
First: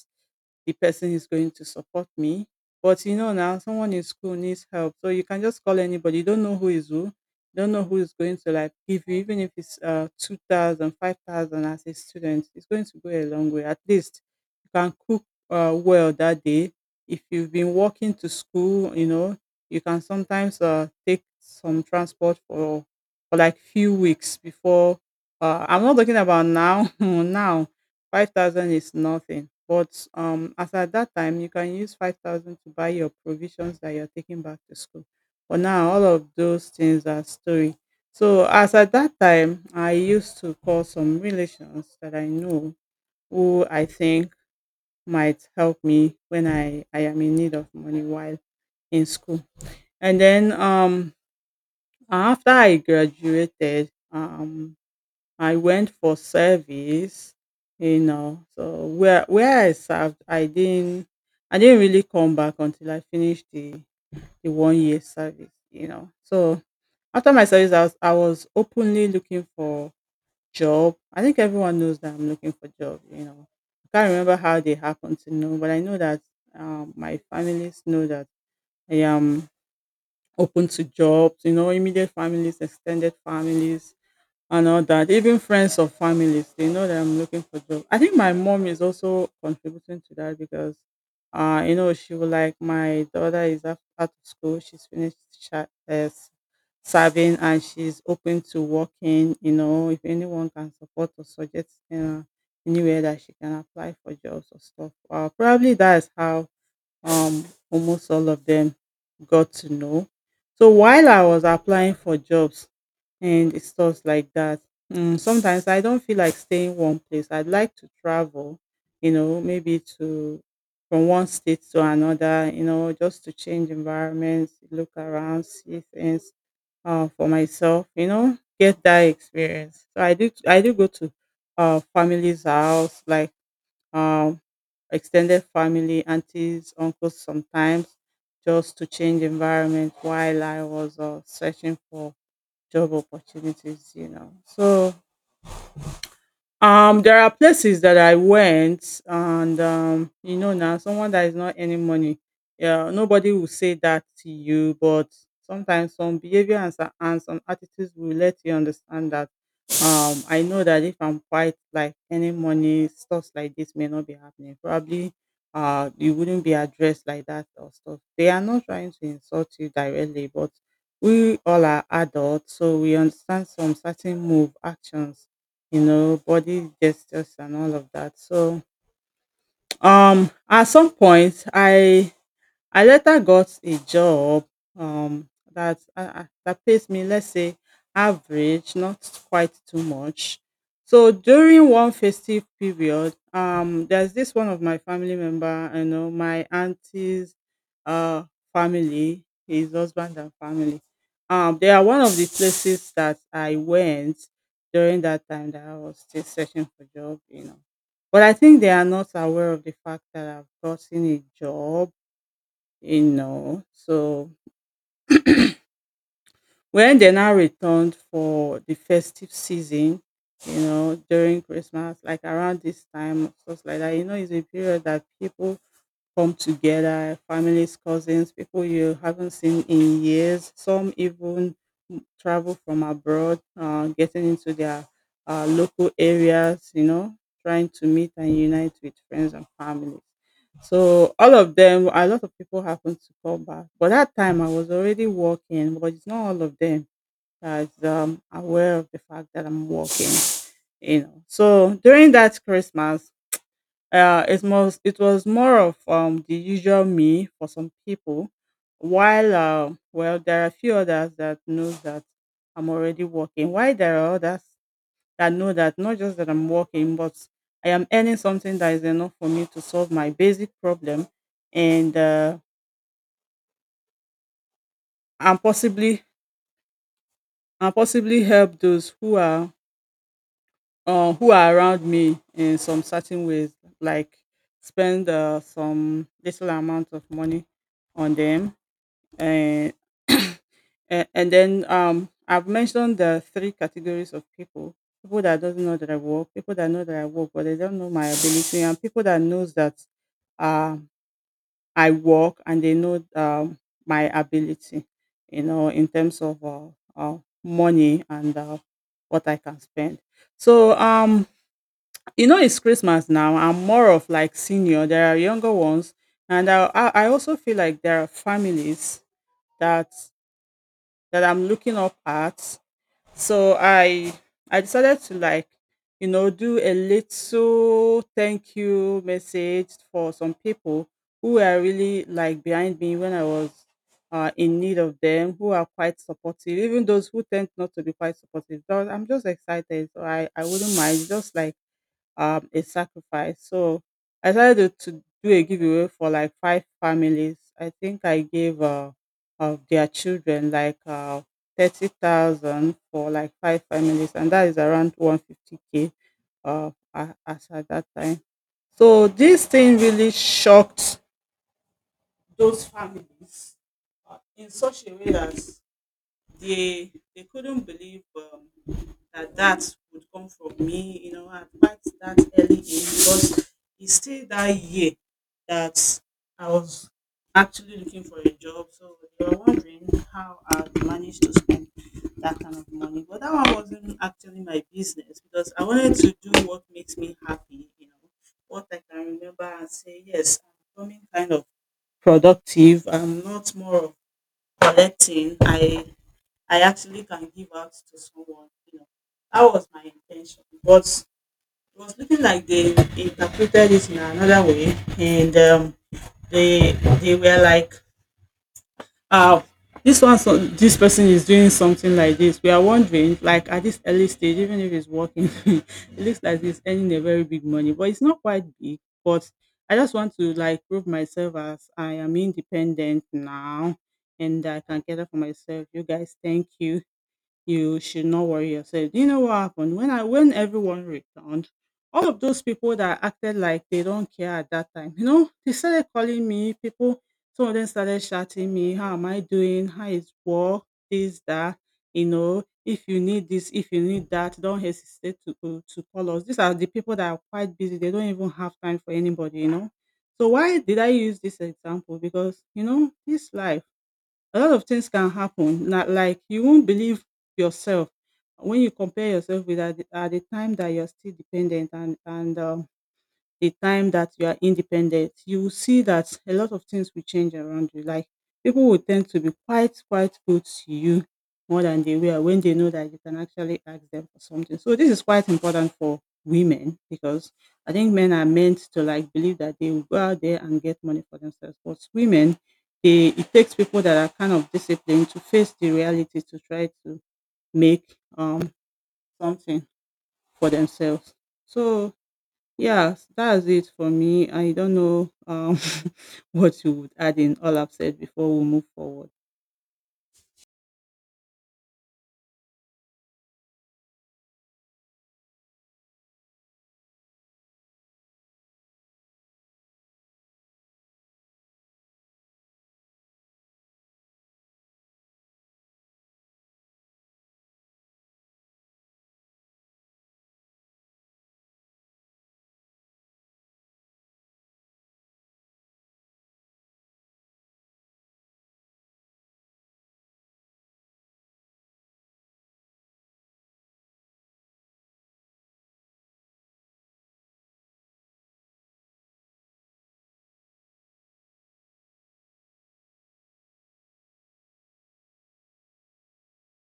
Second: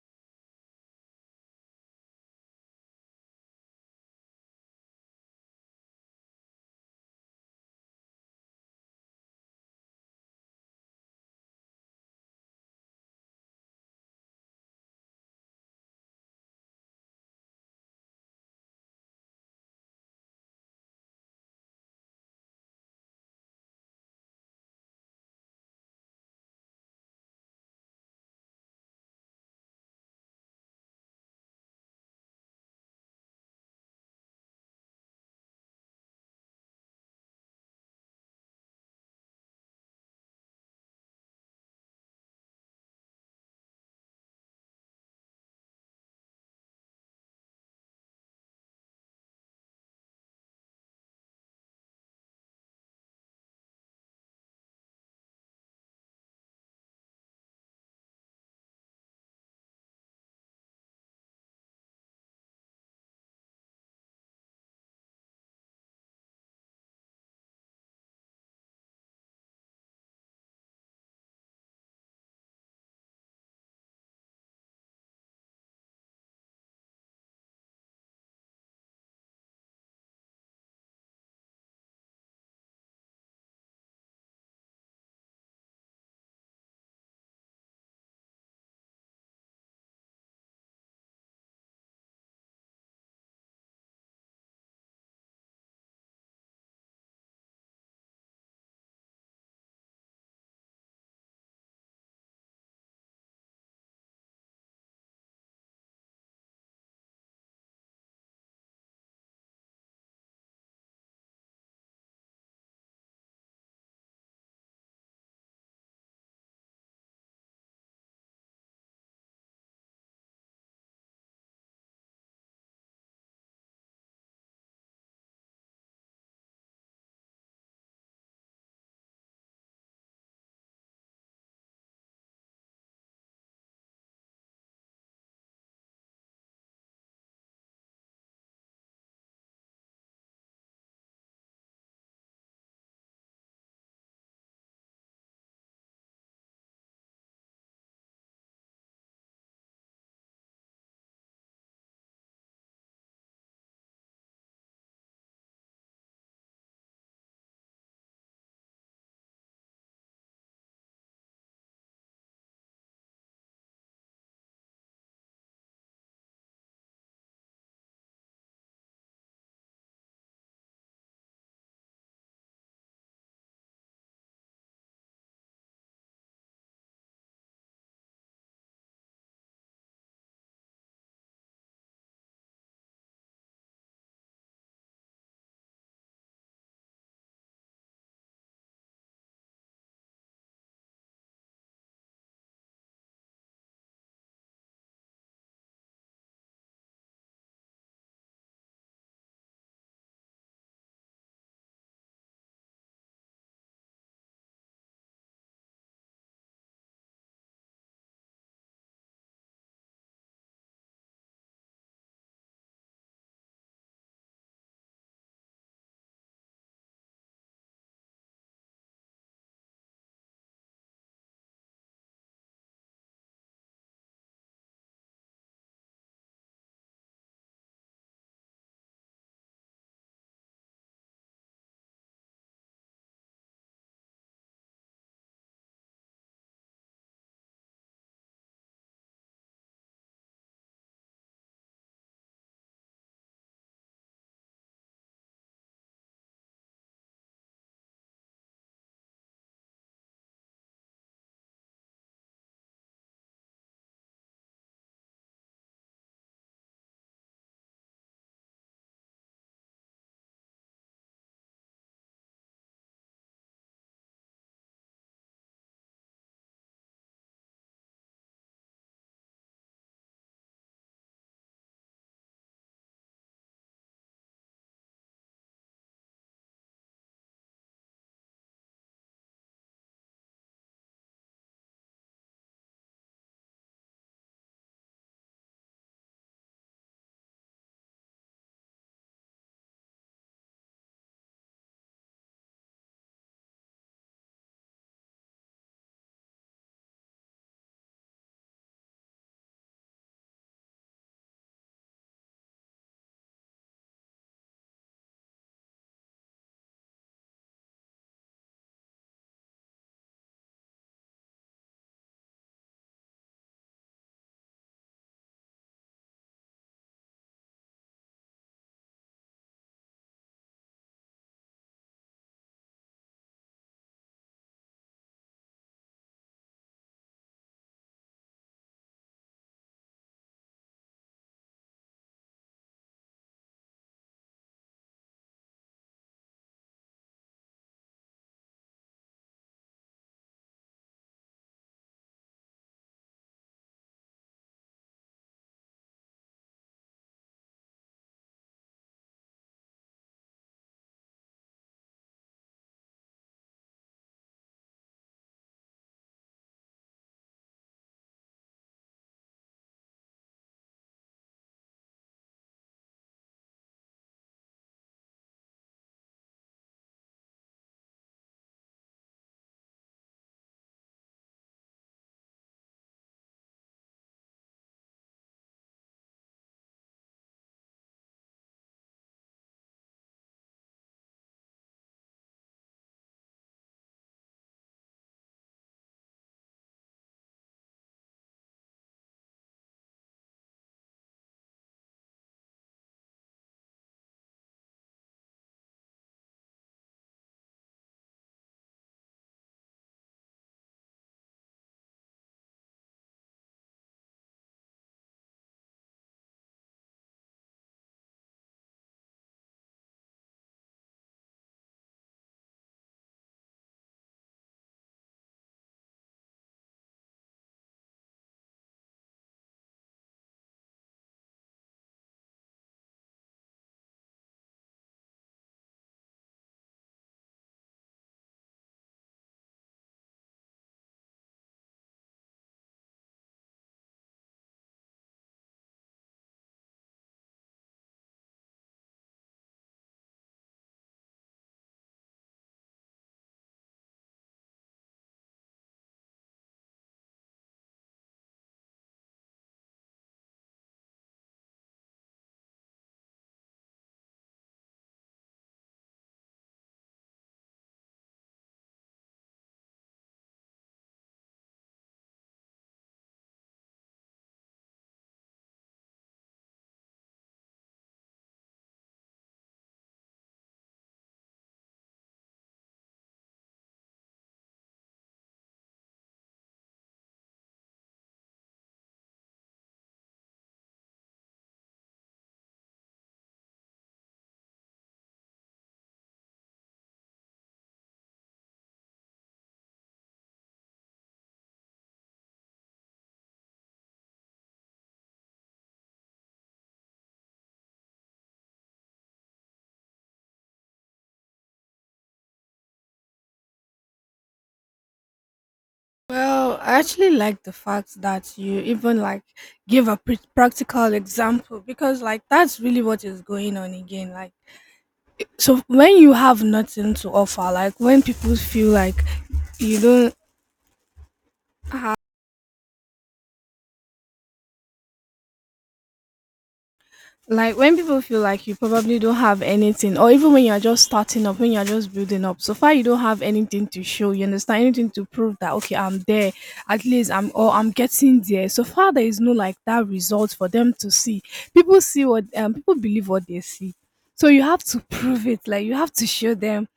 B: the person is going to support me. But you know, now, someone in school needs help, so you can just call anybody. You don't know who is who. You don't know who is going to like give you, even if it's 2,000, 5,000 as a student. It's going to go a long way. At least you can cook well that day. If you've been walking to school, you know, you can sometimes take some transport for like few weeks, before I'm not talking about now. Now 5,000 is nothing. But as at that time, you can use 5,000 to buy your provisions that you're taking back to school. But now all of those things are story. So as at that time, I used to call some relations that I know who I think might help me when I am in need of money while in school. And then after I graduated, I went for service, you know. So where I served, I didn't really come back until I finished the one year service, you know. So after my service, I was openly looking for job. I think everyone knows that I'm looking for job, you know. I can't remember how they happened to know, but I know that my families know that I am open to jobs, you know, immediate families, extended families, and all that. Even friends or families, they know that I'm looking for job. I think my mom is also contributing to that, because you know, she was like, my daughter is out of school. She's finished uh, s- serving, and she's open to working. You know, if anyone can support or suggest anywhere that she can apply for jobs or stuff. Probably that's how um almost all of them got to know. So while I was applying for jobs, and it's stuff like that. Sometimes I don't feel like staying one place. I'd like to travel, you know, maybe to from one state to another, you know, just to change environments, look around, see things for myself, you know, get that experience. So I do go to family's house, like um, extended family, aunties, uncles, sometimes, just to change environment while I was searching for job opportunities, you know. So there are places that I went, and you know, now someone that is not earning money. Yeah, nobody will say that to you, but sometimes some behavior and and some attitudes will let you understand that I know that if I'm quiet, like, any morning stuff like this may not be happening. Probably you wouldn't be addressed like that or stuff. They are not trying to insult you directly, but we all are adults, so we understand some certain move actions, you know, body gestures and all of that. So at some point, I later got a job um, that that pays me, let's say, average, not quite too much. So during one festive period, there's this one of my family member, you know, my auntie's uh, family, his husband and family. They are one of the places that I went during that time that I was still searching for job, you know. But I think they are not aware of the fact that I've gotten a job, you know. So when they now returned for the festive season, you know, during Christmas, like around this time, stuff like that, you know, it's a period that people come together, families, cousins, people you haven't seen in years. Some even travel from abroad, getting into their local areas, you know, trying to meet and unite with friends and families. So all of them, a lot of people happen to come back. But that time I was already working, but it's not all of them that's aware of the fact that I'm working, you know. So during that Christmas, it was more of the usual me for some people, while well, there are a few others that knows that I'm already working. Why there are others that know that not just that I'm working, but I am earning something that is enough for me to solve my basic problem, and uh, and possibly and possibly help those who are around me in some certain ways, like spend some little amount of money on them and and then I've mentioned the three categories of people: people that does not know that I work, people that know that I work but they don't know my ability, and people that knows that um I work and they know my ability, you know, in terms of money and what I can spend. So you know, it's Christmas now. I'm more of like senior. There are younger ones, and I also feel like there are families that that I'm looking up at. So I decided to, like, you know, do a little thank you message for some people who were really like behind me when I was in need of them, who are quite supportive, even those who tend not to be quite supportive. So I'm just excited. So I wouldn't mind just like a sacrifice. So I decided to do a giveaway for like five families. I think I gave of their children like 30,000 for like five families, and that is around 150K as at that time. So this thing really shocked those families, in such a way that they couldn't believe that that would come from me, you know, at quite that early age, because it's still that year that I was actually looking for a job. So they were wondering how I managed to spend that kind of money. But that one wasn't actually my business, because I wanted to do what makes me happy, you know, what I can remember and say, yes, I'm becoming kind of productive. I'm not more of collecting. I actually can give out to someone. You know, that was my intention. But it was looking like they interpreted it in another way, and they they were like, "Oh, this one, so this person is doing something like this." We are wondering, like, at this early stage, even if it's working, it looks like it's earning a very big money, but it's not quite big. But I just want to like prove myself as I am independent now, and I can get up for myself. You guys, thank you. You should not worry yourself. Do you know what happened? When everyone returned, all of those people that acted like they don't care at that time, you know, they started calling me, people, some of them started shouting me, how am I doing? How is work? This, that, you know, if you need this, if you need that, don't hesitate to to call us. These are the people that are quite busy. They don't even have time for anybody, you know. So why did I use this example? Because, you know, this life, a lot of things can happen. Na, like, you won't believe yourself when you compare yourself with, at the, time that you're still dependent, and a time that you are independent, you will see that a lot of things will change around you. Like, people will tend to be quite, quite good to you, more than they were when they know that you can actually ask them for something. So this is quite important for women, because I think men are meant to like believe that they will go out there and get money for themselves. But women, they, it takes people that are kind of disciplined to face the reality, to try to make um something for themselves. So yeah, that's it for me. I don't know what you would add in all I've said before we move forward.
A: Well, I actually like the fact that you even like give a practical example, because like that's really what is going on again. Like so when you have nothing to offer, like when people feel like you don't have, like when people feel like you probably don't have anything, or even when you're just starting up, when you're just building up, so far you don't have anything to show, you understand, anything to prove that okay, I'm there, at least I'm, or I'm getting there. So far there is no like that result for them to see. People see what, um, people believe what they see. So you have to prove it, like you have to show them.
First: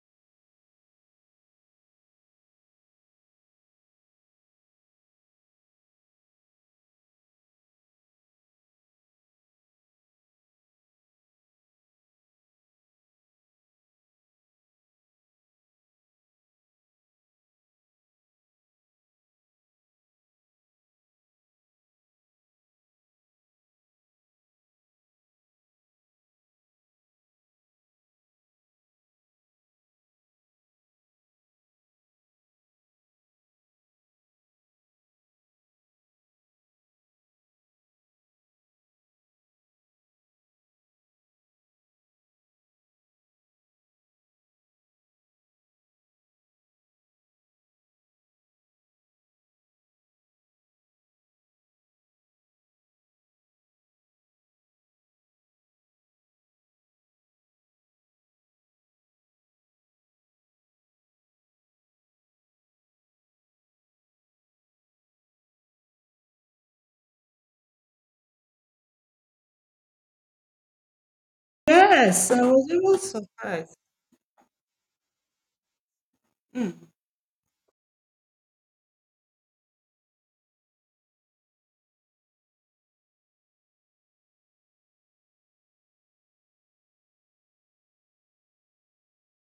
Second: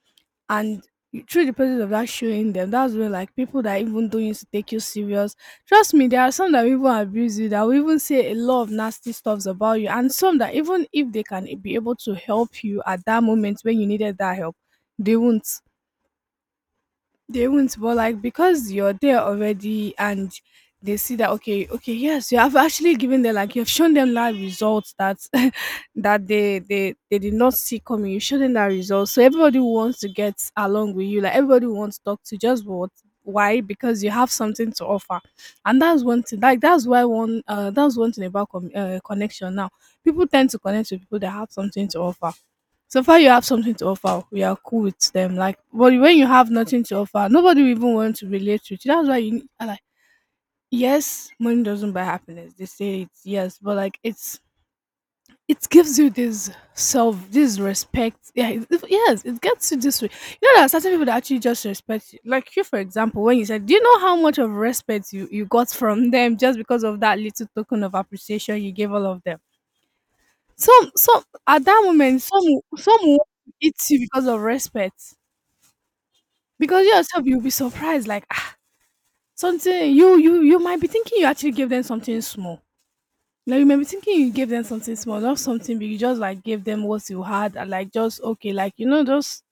A: And through the process of that showing them, that's when like people that even don't used to take you serious, trust me, there are some that even abuse you, that will even say a lot of nasty stuffs about you, and some that even if they can be able to help you at that moment when you needed that help, they won't they won't. But like because you're there already and they see that okay, yes, you have actually given them, like you've shown them live results that that they did not see coming. You showed them that result, so everybody wants to get along with you, like everybody wants to talk to you. Just what Why? Because you have something to offer. And that's one thing, like that's why one that's one thing about connection now. People tend to connect with people that have something to offer. So far, you have something to offer, we are cool with them. Like, but when you have nothing to offer, nobody will even want to relate with you. That's why you need, I like, yes, money doesn't buy happiness, they say it's yes, but like, it gives you this self, this respect. Yeah, yes, it gets you this way. You know, there are certain people that actually just respect you. Like you, for example, when you said, do you know how much of respect you got from them just because of that little token of appreciation you gave all of them? Some At that moment,
B: Yes, I was even
A: some will eat
B: surprised.
A: you because of respect. Because
B: Mm.
A: yourself you'll be surprised, like ah, something you might be thinking you actually gave them something small. Like you might be thinking you gave them something small, not something big. You just like gave them what you had and like just okay, like you know, just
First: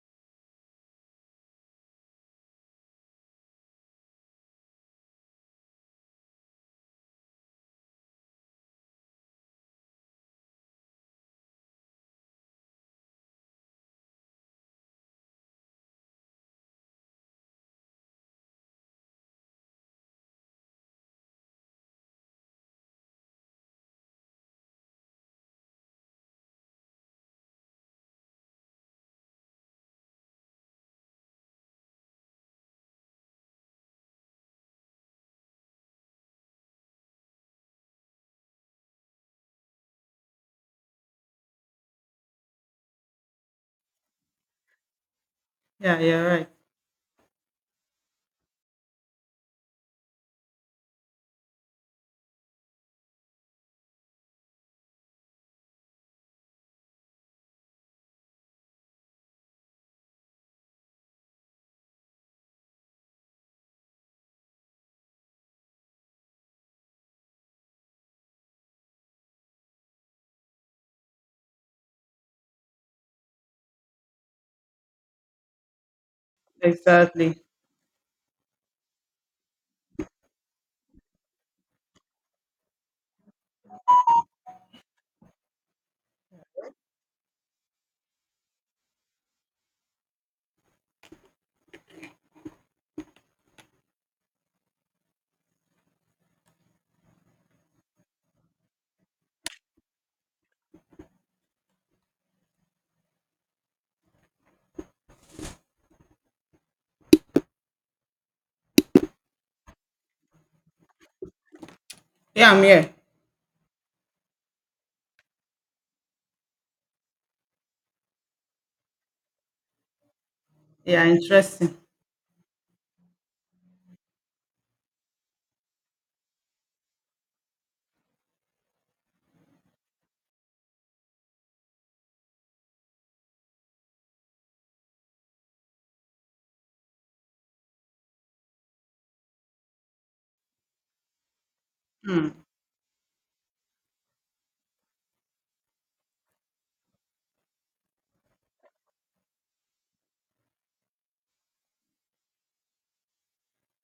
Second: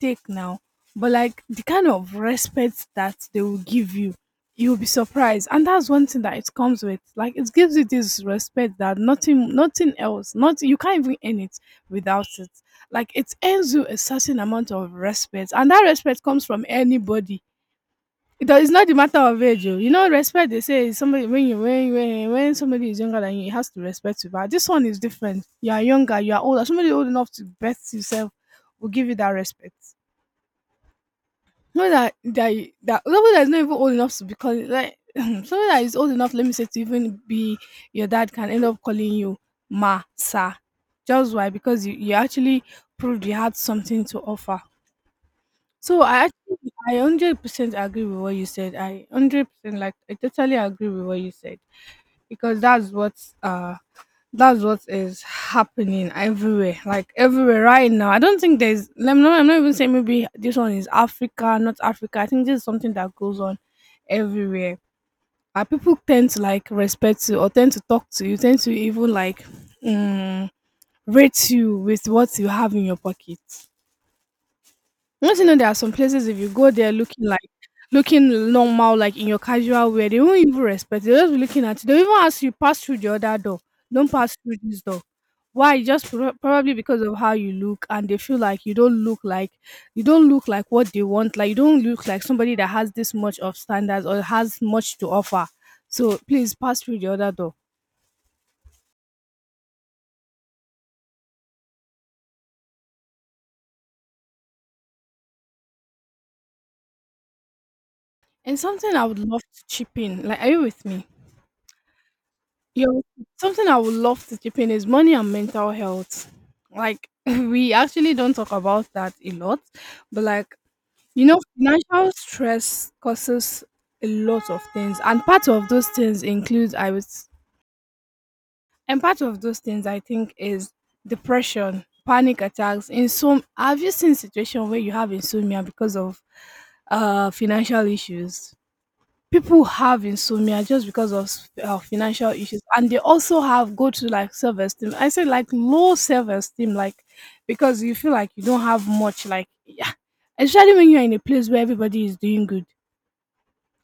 A: take now. But like the kind of respect that they will give you, you'll be surprised. And that's one thing that it comes with. Like it gives you this respect that nothing else, not you can't even earn it without it. Like it earns you a certain amount of respect. And that respect comes from anybody. It does. It's not the matter of age, oh. You know, respect, they say, is somebody when somebody is younger than you, you has to respect you. But this one is different. You are younger, you are older. Somebody old enough to best yourself will give you that respect. Not that somebody that is not even old enough to be calling, like, somebody that is old enough, let me say, to even be your dad can end up calling you ma sir. Just why? Because you actually proved you had something to offer.
B: Yeah,
A: So
B: you're
A: I
B: right.
A: actually I 100% agree with what you said. I 100%, like, I totally agree with what you said because that's what is happening everywhere, like everywhere right now. I don't think there's, let me know. I'm not even saying maybe this one is Africa, not Africa. I think this is something that goes on everywhere. People tend to like respect you or tend to talk to you, tend to even like um, rate you with what you have in your pocket. Once you know, there are some places if you go there
B: Exactly.
A: looking normal, like in your casual wear, they won't even respect you. They'll just be looking at you. They'll even ask you, pass through the other door. Don't pass through this door. Why? Just probably because of how you look, and they feel like you don't look like what they want. Like you don't look like somebody that has this much of standards or has much to offer. So please pass through the other door. And something I would love to chip in. Like, are you with me?
B: Yeah, I'm here.
A: Yo, something I would love to chip in is money and mental health. Like, we actually don't talk about that a lot, but, like,
B: Yeah,
A: you know,
B: interesting.
A: financial stress causes a lot of things, and part of those things includes I was, and part of those things I think is depression, panic attacks. In some, have you seen situation where you have insomnia because of financial issues? People have insomnia just because of
B: Hmm.
A: financial issues, and they also have go to, like, self-esteem, I say, like, low self-esteem, like, because you feel like you don't have much, like, yeah, especially when you're in a place where everybody is doing good.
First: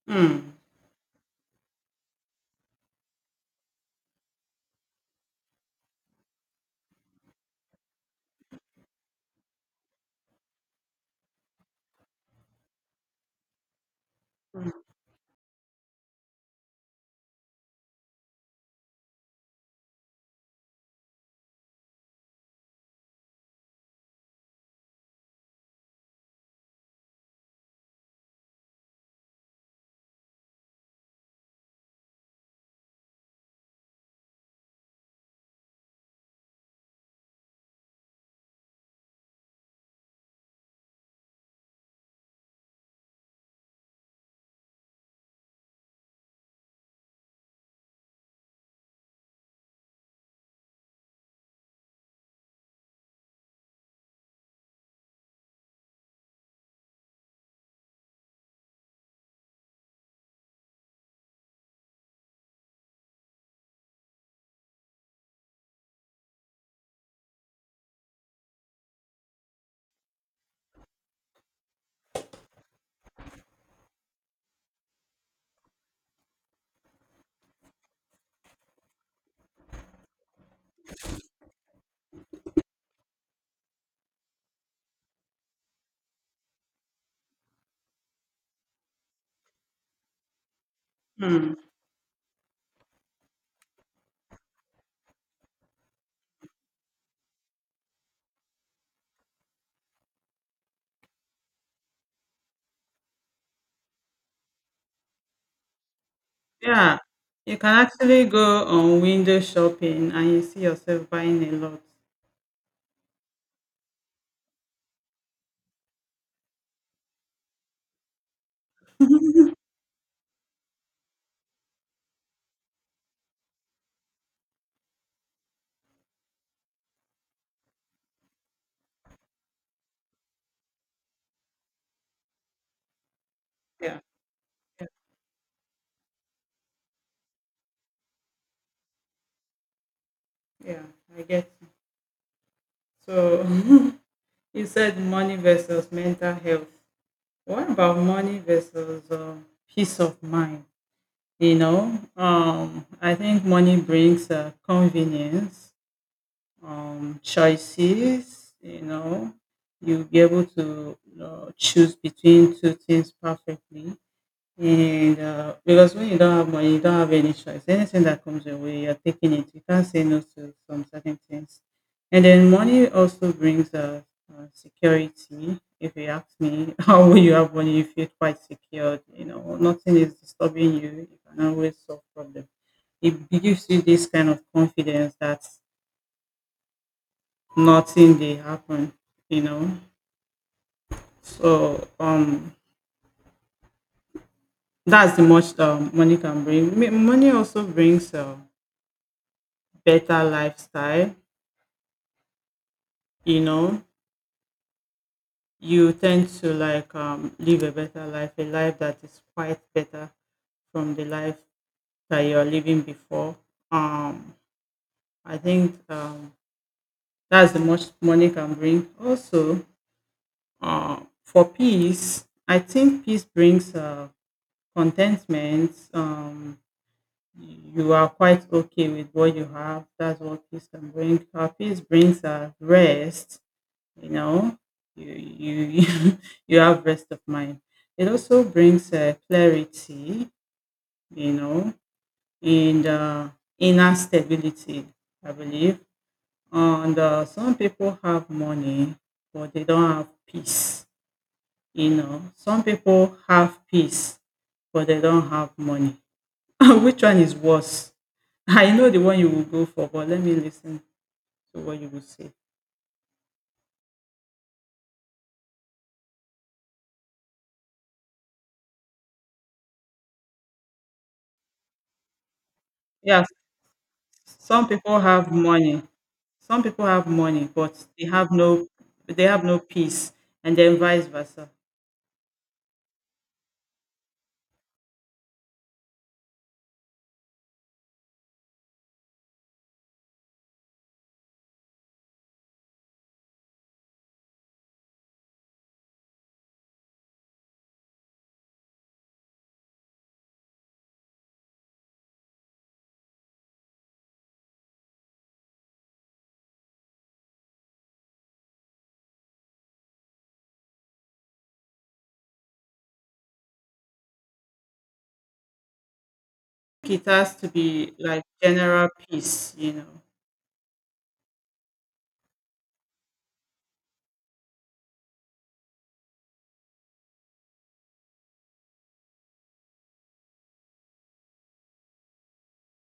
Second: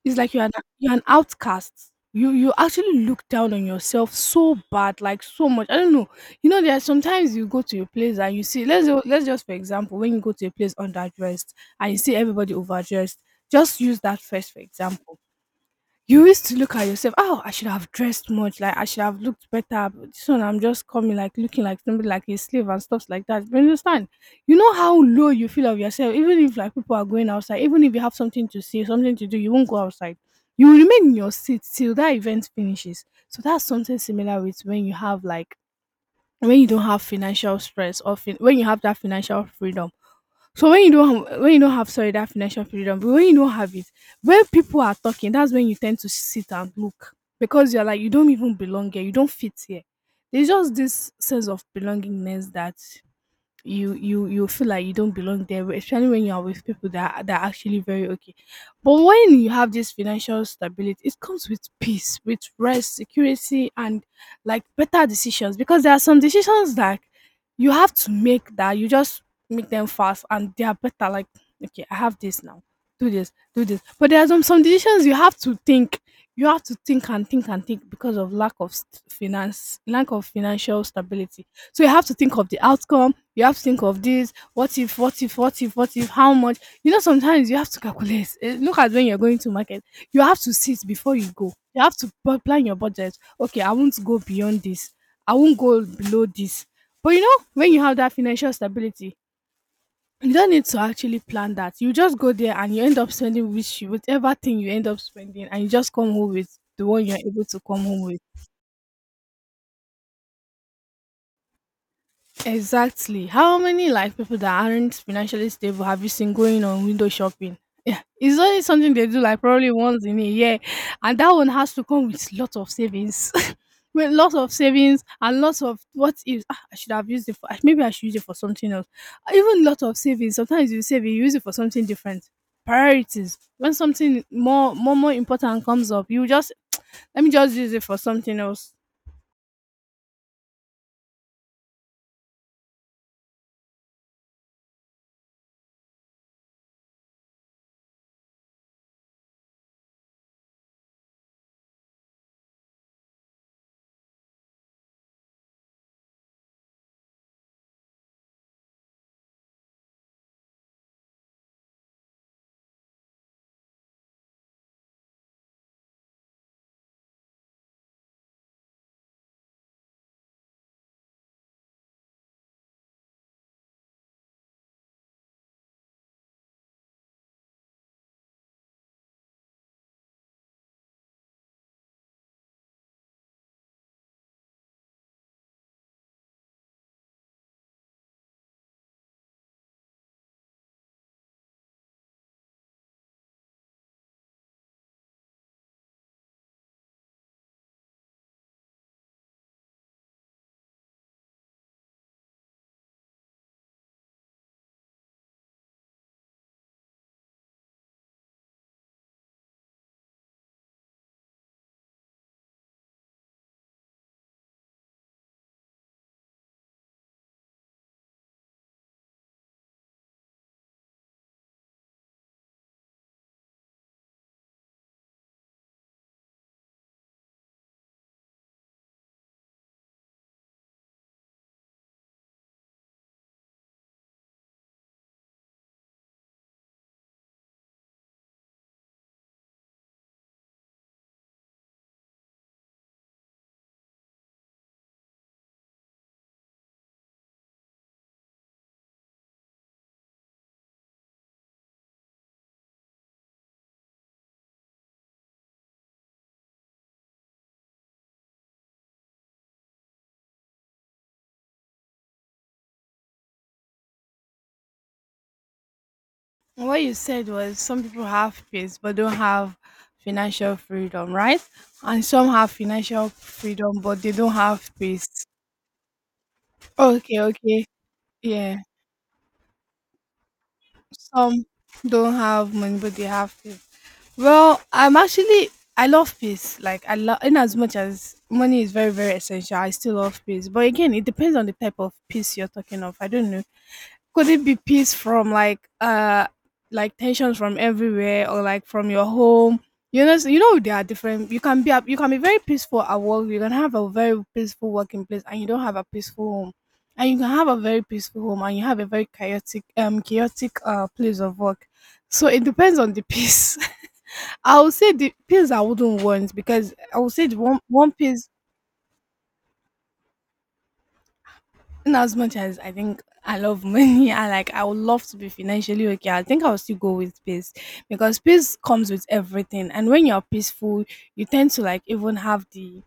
A: It's like
B: Hmm.
A: you're an outcast. You actually look down on yourself so bad, like so much, I don't know. You know, there are sometimes you go to a place and you see, let's just for example, when you go to a place underdressed and you see everybody overdressed, just use that first for example. You used to look at yourself, oh, I should have dressed much, like I should have looked better. But this one, I'm just coming like looking like somebody like a slave and stuff like that. But you understand, you know how low you feel of yourself. Even if like people are going outside, even if you have something to say, something to do, you won't go outside. You will remain in your seat till that event finishes. So that's something similar with when you have like, when you don't have financial stress or fin- when you have that financial freedom. So when you don't have, when you don't have, sorry, that financial freedom, but when you don't have it, when people are talking, that's when you tend to sit and look because you're like you don't even belong here, you don't fit here. There's just this sense of belongingness that you feel like you don't belong there, especially when you are with people that that are actually very okay. But when you have this financial stability, it comes with peace, with rest, security, and like better decisions. Because there are some decisions that you have to make that you just make them fast and they are better. Like, okay, I have this now. Do this, do this. But there are some decisions you have to think. You have to think and think and think because of finance, lack of financial stability. So you have to think of the outcome. You have to think of this, what if, what if, what if, what if, how much. You know, sometimes you have to calculate. Eh, look at when you're going to market. You have to sit before you go.
B: Hmm.
A: You have to plan your budget. Okay, I won't go beyond this. I won't go below this. But you know, when you have that financial stability, you don't need to actually plan that. You just go there and you end up spending, whatever thing you end up spending, and you just come home with the
B: Yeah.
A: one you're able
B: You
A: to
B: can
A: come home with.
B: actually go on window shopping and you see yourself buying a lot.
A: Exactly. How many like people that aren't financially stable have you seen going on window shopping? Yeah, it's only something they do like probably once in a year, and that one has to come with lots of savings, with lots of savings and lots of what if, ah, I should have used it for. Ah, maybe I should use it for something else. Ah, even lot of savings. Sometimes you save, you use it for something different. Priorities. When
B: Yeah.
A: something more important comes up, you just let me just use it for something else.
B: Yeah. I get you. So you said money versus mental health. What about money versus peace of mind? You know, I think money brings convenience, choices. You know, you'll be able to choose between two things perfectly. And because when you don't have money, you don't have any choice. Anything that comes your way, you're taking it. You can't say no to some certain things. And then money also brings security. If you ask me, how will you have money? You feel quite secured. You know, nothing is disturbing you. You can always solve problems. It gives you this kind of confidence that nothing they happen. You know, so that's the much money can bring. Money also brings better lifestyle, you know. You tend to like live a better life, a life that is quite better from the life that you're living before. um I think that's the much money can bring also. uh, for peace, I think peace brings contentment. You are quite okay with what you have. That's what peace can bring. Peace brings rest, you know. You you you you have rest of mind. It also brings clarity, you know. And inner stability, I believe. And some people have money but they don't have peace. You know, some people have peace but they don't have money. Which one is worse? I know the one you will go for, but let me listen to what you will say.
A: Well, what you said was some people have peace but don't have financial freedom, right? And some have financial
B: Yes,
A: freedom but they don't
B: some
A: have
B: people
A: peace.
B: have money some people have
A: Okay,
B: money,
A: okay.
B: but they have
A: Yeah.
B: no they have no peace, and then vice
A: Some
B: versa.
A: don't have money but they have peace. Well, I'm actually I love peace. Like I love, in as much as money is very, very essential, I still love peace. But again, it depends on the type of peace you're talking of. I don't know. Could it be peace from like tensions from everywhere, or like from your home? You know, you know, they are different. You can you can be very peaceful at work, you can have a very peaceful working place and you don't have a peaceful home. And you can have a very peaceful home and you have a very chaotic, chaotic, place of work. So it depends on the peace. I would say the peace I wouldn't want, because I
B: It
A: would say
B: has
A: the
B: to
A: one
B: be like
A: piece,
B: general peace, you know.
A: in as much as I think I love money, I like I would love to be financially okay. I think I'll still go with peace because peace comes with everything. And when you're peaceful, you tend to like even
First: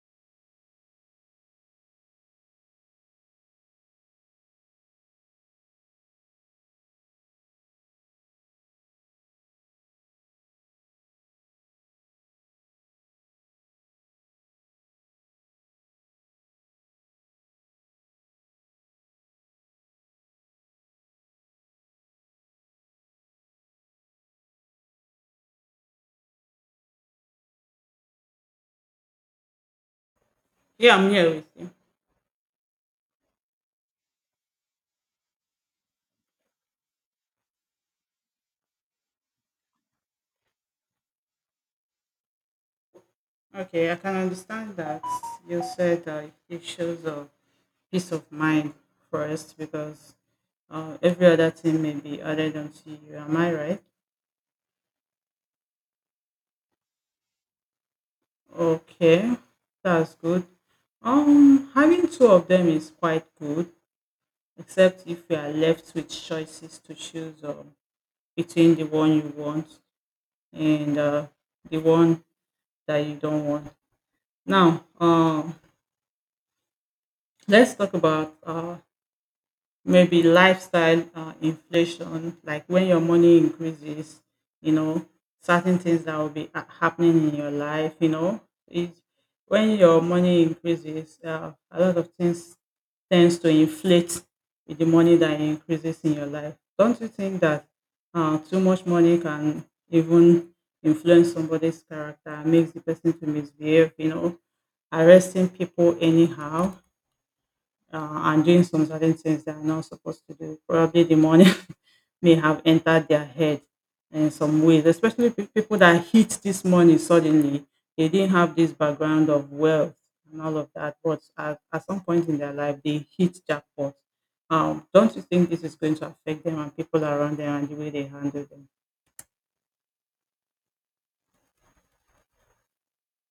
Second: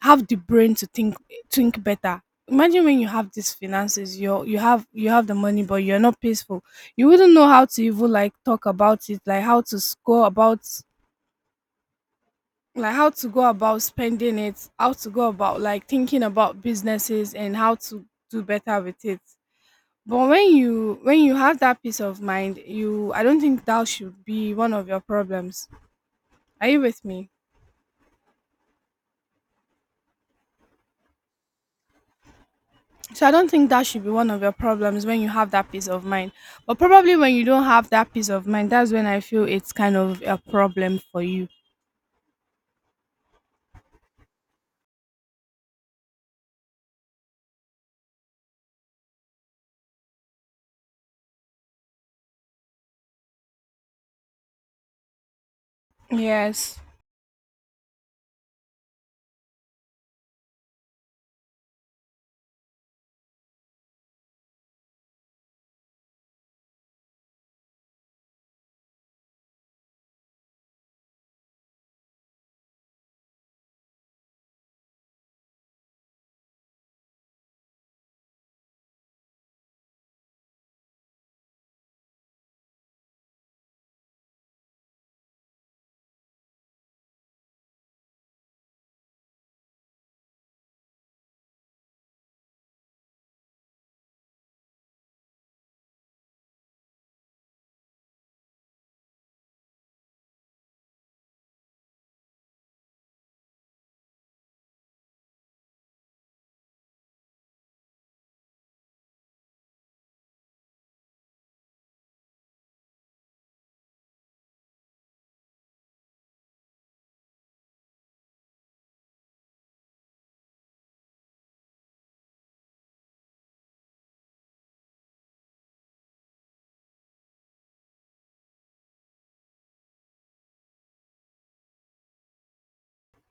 A: have the brain to think better. Imagine when you have these finances, you have the money, but you're not peaceful. You wouldn't know how to even like talk about it, like how to go about, like how to go about spending it, how to go about like thinking about businesses and how to do better with it. But when you have that peace of mind, you, I don't think that should be one of your problems. Are you with me?
B: Yeah, I'm here with you.
A: So I don't think that should be one of your problems when you have that peace of mind. But probably when you don't have that peace of mind, that's when I feel it's kind of a problem for you.
B: Okay, I can understand that you said it shows a peace of mind first, because every other thing may be added onto you. Am I right?
A: Yes.
B: Okay, that's good. Having two of them is quite good, except if we are left with choices to choose between the one you want and the one that you don't want. Now, let's talk about maybe lifestyle inflation, like when your money increases, you know, certain things that will be happening in your life, you know. It, when your money increases, a lot of things tends to inflate with the money that increases in your life. Don't you think that too much money can even influence somebody's character, makes the person to misbehave, you know, arresting people anyhow, uh, and doing some certain things they are not supposed to do? Probably the money may have entered their head in some ways, especially people that hit this money suddenly. They didn't have this background of wealth and all of that, but at some point in their life, they hit jackpot. Don't you think this is going to affect them and people around them and the way they handle them?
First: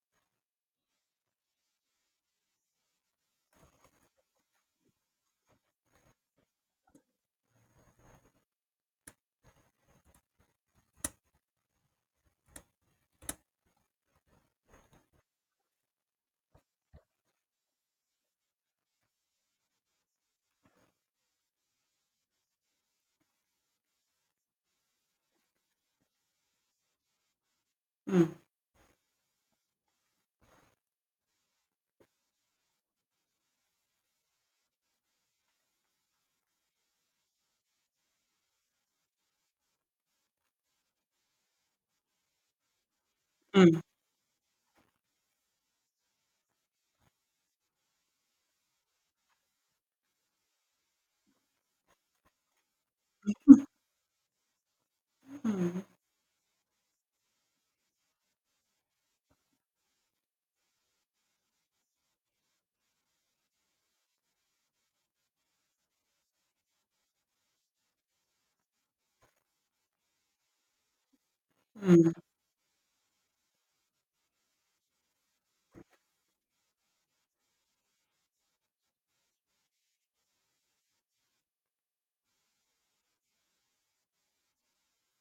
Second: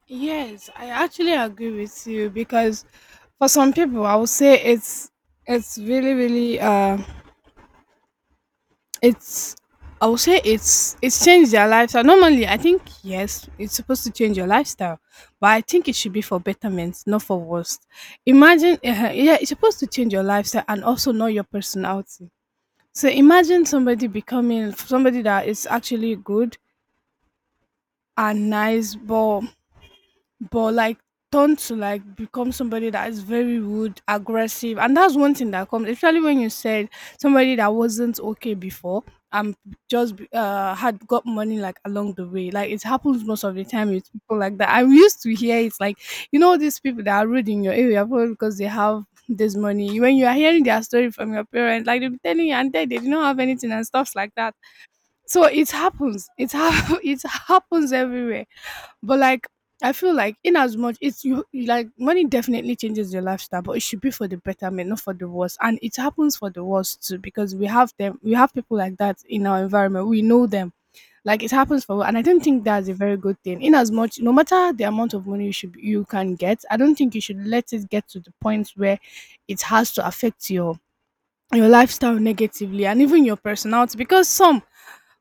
A: Yes, I actually agree with you because for some people I would say it's really really it's, I would say it's changed their lifestyle. Normally, I think yes, it's supposed to change your lifestyle, but I think it should be for betterment, not for worst. Imagine, yeah, it's supposed to change your lifestyle and also not your personality. So imagine somebody becoming somebody that is actually good
B: Mm,
A: and nice, but like, turn to like become somebody that is very rude, aggressive, and that's one thing that comes, especially when you said somebody that wasn't okay before and just had got money like along the way. Like it happens most of the
B: mm,
A: time with people like that. I used to hear it's like, you know, these people that are rude in your area probably because they have this money. When you are hearing their story from your parents, like they'll be telling you and they did not have anything and stuff like that. So it
B: mm,
A: happens. It it happens everywhere, but like I feel like in as much it's you, you like money definitely changes your lifestyle, but it should be for the betterment, not for the worst. And it happens for the worst too, because we have people like that in our environment. We know them. Like it happens for,
B: mm,
A: and I don't think that's a very good thing. In as much no matter the amount of money you can get, I don't think you should let it get to the point where it has to affect your lifestyle negatively and even your personality because some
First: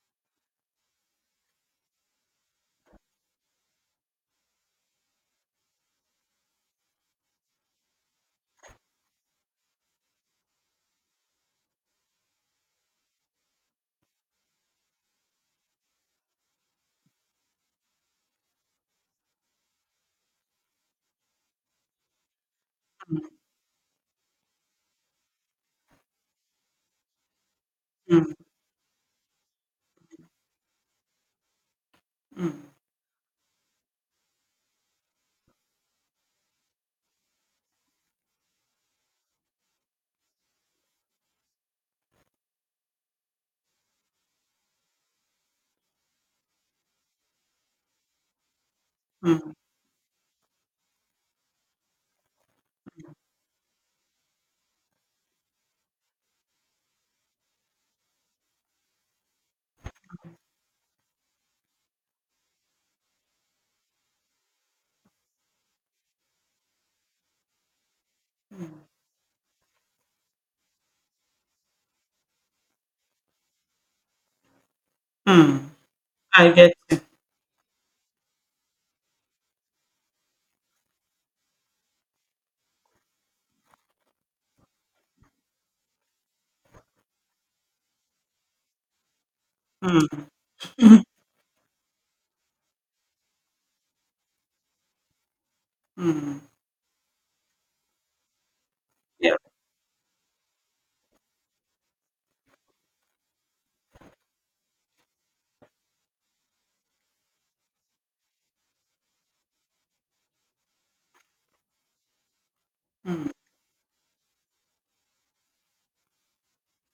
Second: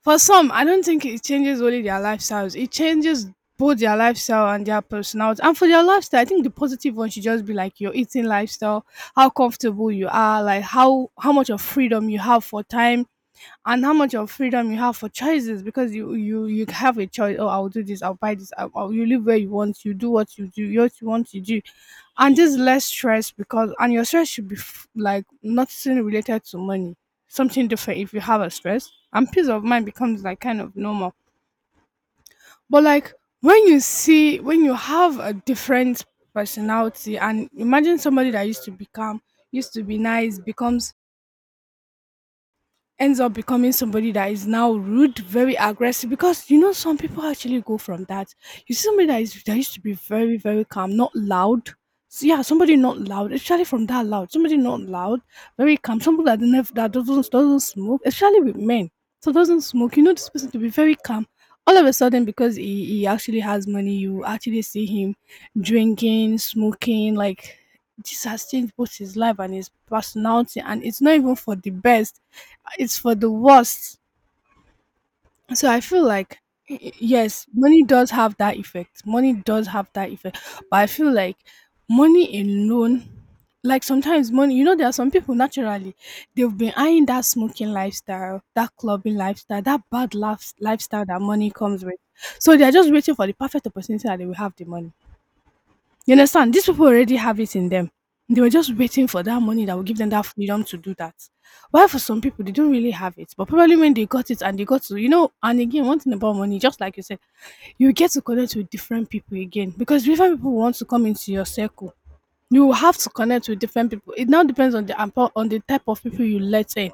A: for some, I don't think it changes only their lifestyles. It changes both their lifestyle and their personality. And for their lifestyle, I think the positive one should just be like your eating lifestyle, how comfortable you are, like how much of freedom you have for time, and how much of freedom you have for choices, because you have a choice. Oh, I'll do this, I'll buy this, you live where you want, you do what you want to do, and just less stress, because and your stress should be like nothing related to money. Something different if you
B: mm,
A: have a stress and peace of mind becomes like kind of normal.
B: mm,
A: But like when you see, when you have a different personality, and imagine somebody that used to be calm, used to be nice, becomes ends up becoming somebody that is now rude, very aggressive. Because some people actually go from that. You see somebody
B: mm,
A: that used to be very, very calm, not loud. So yeah, somebody not loud, especially from that loud. Somebody not loud, very calm. Somebody that never that doesn't smoke, especially with men. So doesn't smoke. You know this person to be very calm. All of a sudden, because he actually has money, you actually see him drinking, smoking. Like this has changed
B: mm,
A: both his life and his personality, and it's not even for the best, it's for the worst.
B: mm.
A: So I feel like
B: I get.
A: yes, money does have that effect. Money does have that effect. But I feel like money alone, like sometimes money, there are some people naturally, they've been eyeing that smoking lifestyle, that clubbing lifestyle, that
B: Mm,
A: lifestyle that money comes with, so they're just waiting for the perfect opportunity that they will have the money. You
B: mm,
A: understand? These people already have it in them. They were just waiting for
B: yeah.
A: that money that will give them that freedom to do that. While for some people, they don't really have it. But probably when they got it and they got to, and again, one thing about money, just like you said, you get to connect with different people again because different people want to come into your circle. You will have to
B: Mm,
A: connect with different people. It now depends on the type of people you let in.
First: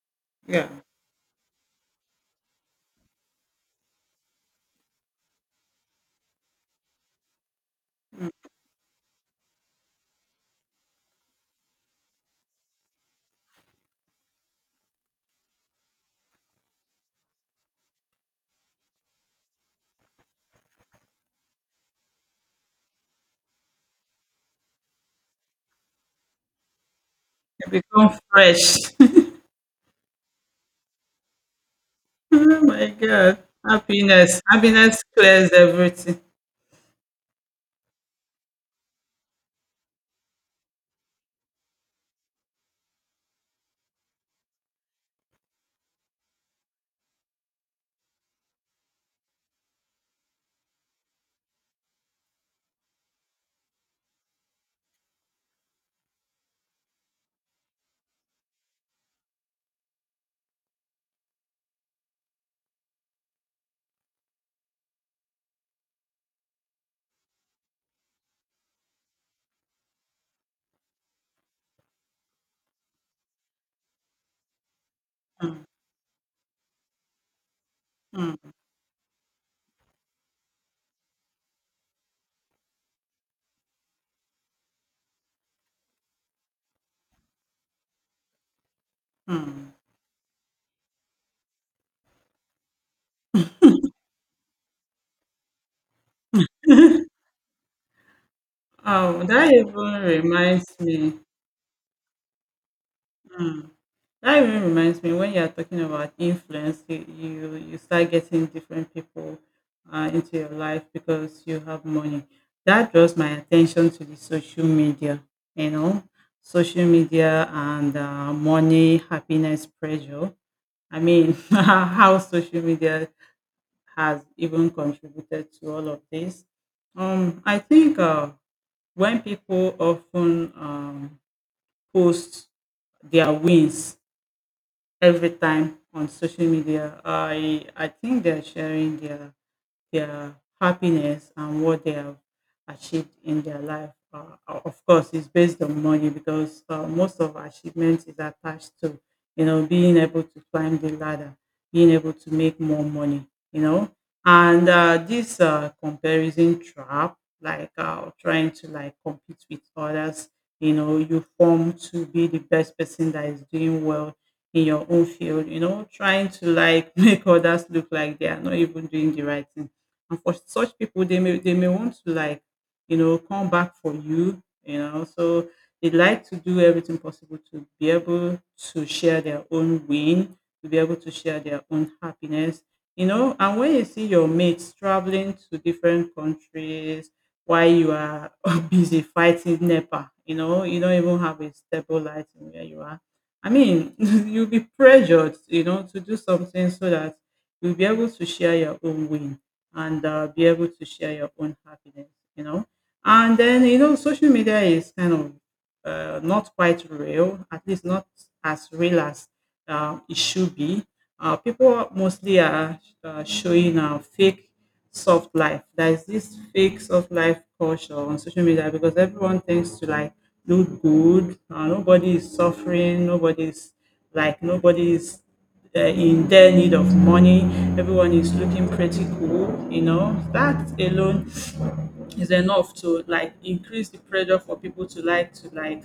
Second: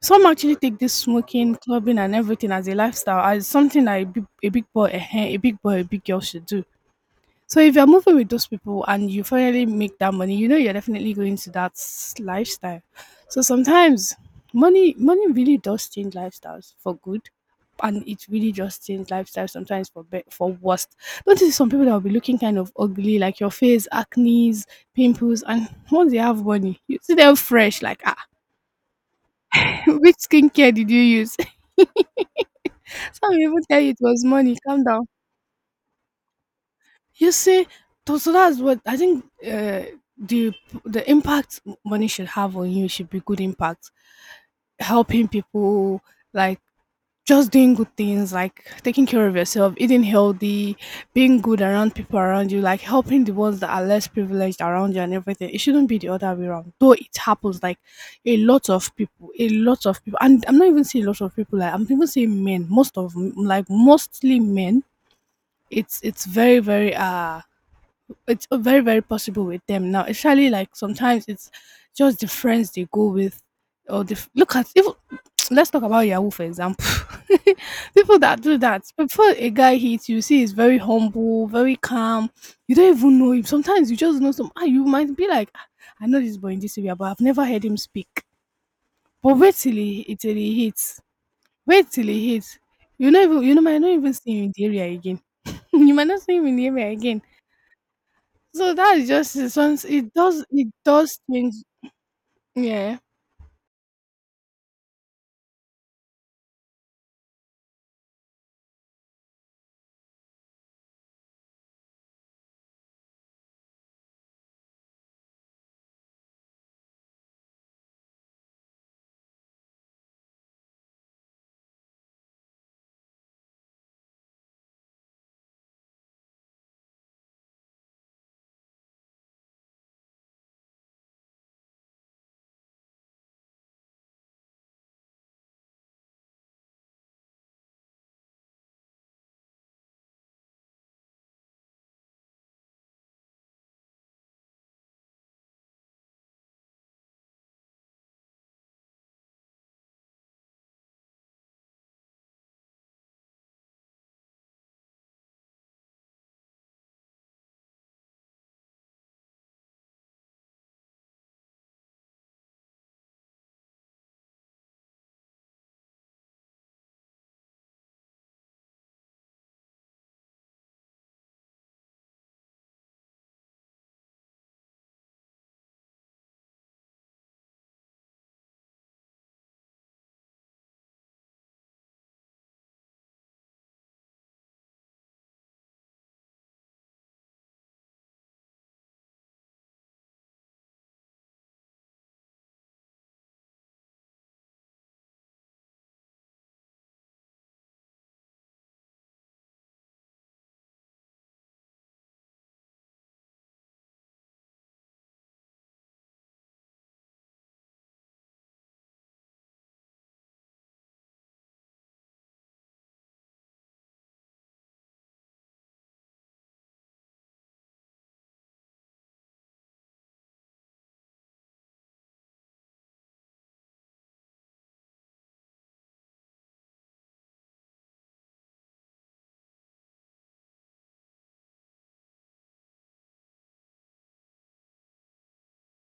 A: Some actually
B: yeah.
A: take this smoking, clubbing, and everything as a lifestyle, as something that a big boy, a big boy, a big girl should do. So if you're moving with those people and you finally make that money, you know you're definitely going to that lifestyle. So sometimes money really does change lifestyles for good. And it really just change lifestyles sometimes for for worst. Don't you see some people that will be looking kind of ugly, like your face, acne's, pimples, and once they have money, you see them fresh. Like
B: Become
A: ah,
B: fresh.
A: which skincare did you use?
B: Oh my
A: Some
B: God.
A: people even tell you it was
B: Happiness.
A: money. Calm
B: Happiness
A: down.
B: clears everything.
A: You see, so that's what I think. The the impact money should have on you should be good impact, helping people, like just doing good things, like taking care of yourself, eating healthy, being good around people around you, like helping the ones that are less privileged around you and everything. It shouldn't be the other way around. Though it happens, like a lot of people, a lot of people, and I'm not even saying a lot of people. Like I'm even saying men, most of like mostly men. It's very it's a very, very possible with them now, especially like sometimes it's just the friends they go with, or the look at even
B: Mm,
A: let's talk about Yahoo for example. People that
B: mm,
A: do that, before a guy hits you, see, he's very humble, very calm. You don't even know him. Sometimes you just know some. Ah, you might be like, "Ah, I know this boy in this area, but I've never heard him speak. But wait till
B: mm.
A: he till he hits. Wait till he hits. You know, even you know, might not even see him in the area again. You might not see him in the area again. So that is
B: Oh,
A: just it.
B: that even
A: It does. It
B: reminds me.
A: does change. Yeah.
B: mm, That even reminds me when you're talking about influence, you start getting different people into your life because you have money. That draws my attention to the social media, you know, social media and money, happiness, pressure. I mean, how social media has even contributed to all of this. I think when people often post their wins every time on social media, I think they're sharing their happiness and what they have achieved in their life. Of course, it's based on money because most of our achievement is attached to, you know, being able to climb the ladder, being able to make more money, you know. And this comparison trap, like trying to like compete with others, you know, you form to be the best person that is doing well in your own field, you know, trying to like make others look like they are not even doing the right thing, and for such people, they may want to like, you know, come back for you, you know. So they like to do everything possible to be able to share their own win, to be able to share their own happiness, you know. And when you see your mates traveling to different countries while you are busy fighting NEPA, you know, you don't even have a stable light in where you are. I mean, you'll be pressured, you know, to do something so that you'll be able to share your own win and be able to share your own happiness, you know. And then, you know, social media is kind of not quite real, at least not as real as it should be. People mostly are showing fake soft life. There is this fake soft life culture on social media because everyone thinks to like look good. Nobody is suffering. Nobody is in their need of money. Everyone is looking pretty cool. You know that alone is enough to like increase the pressure for people to like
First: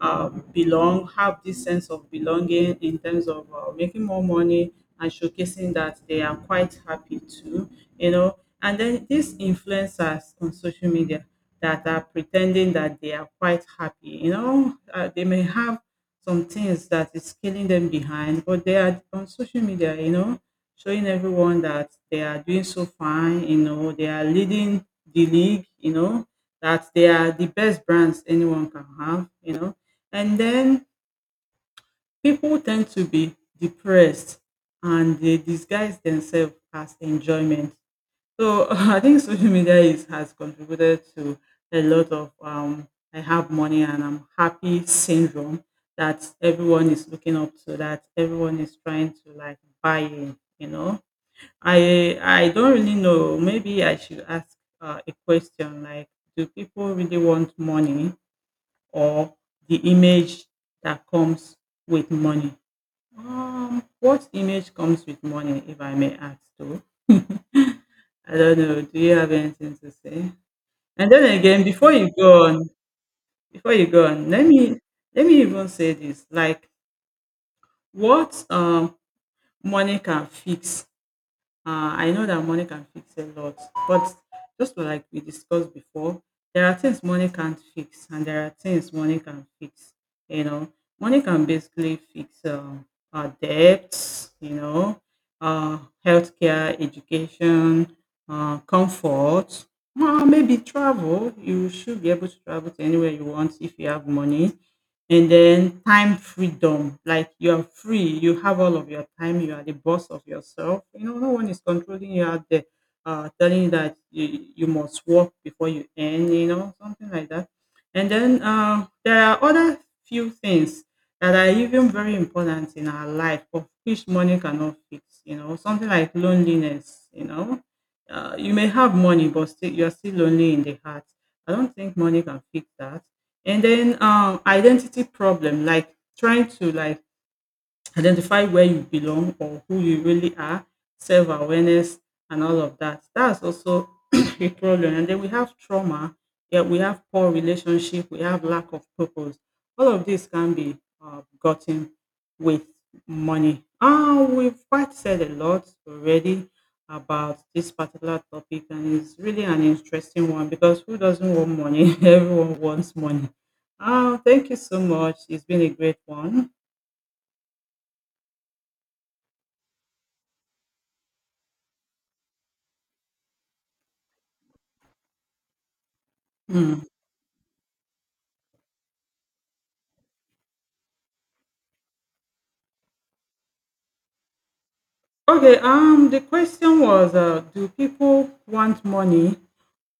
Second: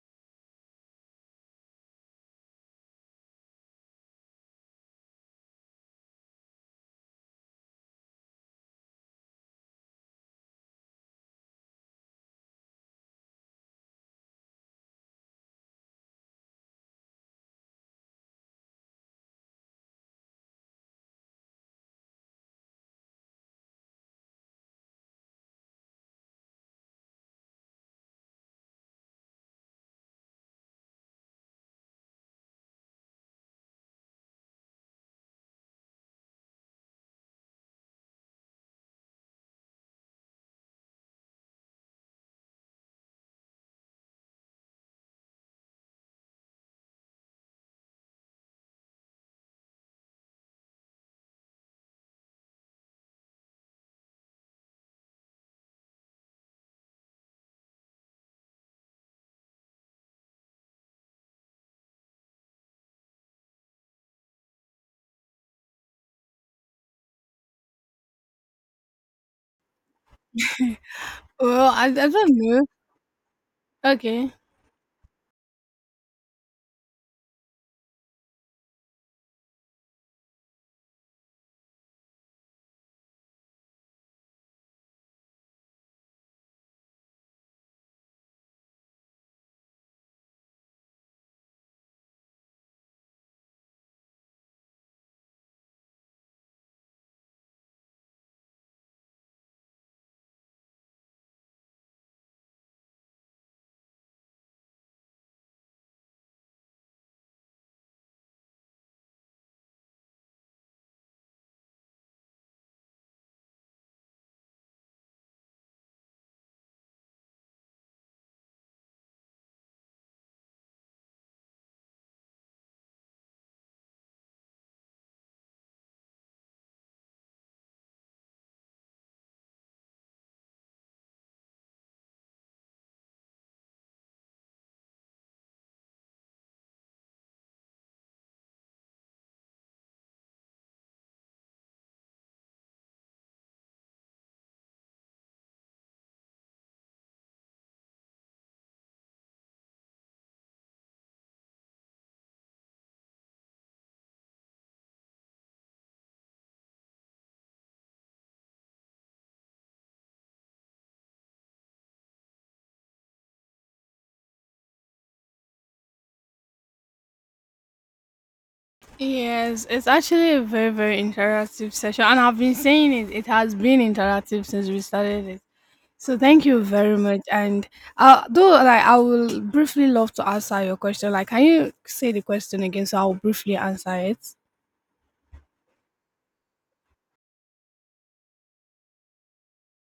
B: belong, have this sense of belonging in terms of making more money and showcasing that they are quite happy too, you know. And then these influencers on social media that are pretending that they are quite happy, you know, they may have some things that is killing them behind, but they are on social media, you know, showing everyone that they are doing so fine, you know, they are leading the league, you know, that they are the best brands anyone can have, you know. And then people tend to be depressed and they disguise themselves as enjoyment. So I think social media is, has contributed to a lot of I have money and I'm happy syndrome that everyone is looking up to, that everyone is trying to like buy in, you know. I don't really know. Maybe I should ask a question like, do people really want money or the image that comes with money? What image comes with money, if I may ask too? I don't know. Do you have anything to say? And then again,
A: Well, I
B: before you
A: don't
B: go
A: know.
B: on, before you go on,
A: Okay.
B: let me even say this. Like what money can fix. I know that money can fix a lot, but just like we discussed before, there are things money can't fix, and there are things money can fix. You know, money can basically fix our debts, you know, uh, healthcare, education, comfort, maybe travel. You should be able to travel to anywhere you want if you have money, and then time freedom, like you're free, you have all of your time, you are the boss of yourself, you know, no one is controlling you out there, telling you that you must work before you end, you know, something like that. And then there are other few things that are even very important in our life, of which money cannot fix, you know, something like loneliness, you know, you may have money but still you're still lonely in the heart. I don't think money can fix that. And then identity problem, like trying to like identify where you belong or who you really are, self awareness, and all of that. That's also a problem. And then we have trauma, yeah, we have poor relationship, we have lack of purpose. All of this can be gotten with money. Ah, we've quite said a lot already about this particular topic, and it's really an interesting one because who doesn't want money? Everyone wants money. Ah, thank you so much. It's been a great one.
A: Yes, it's actually a very very interactive session, and I've been saying it. It has been interactive since we started it. So thank you
B: Mm.
A: very much. And though like I will briefly love to answer your question. Like, can you say the question again so I'll briefly answer it?
B: Okay, the question was, do people want money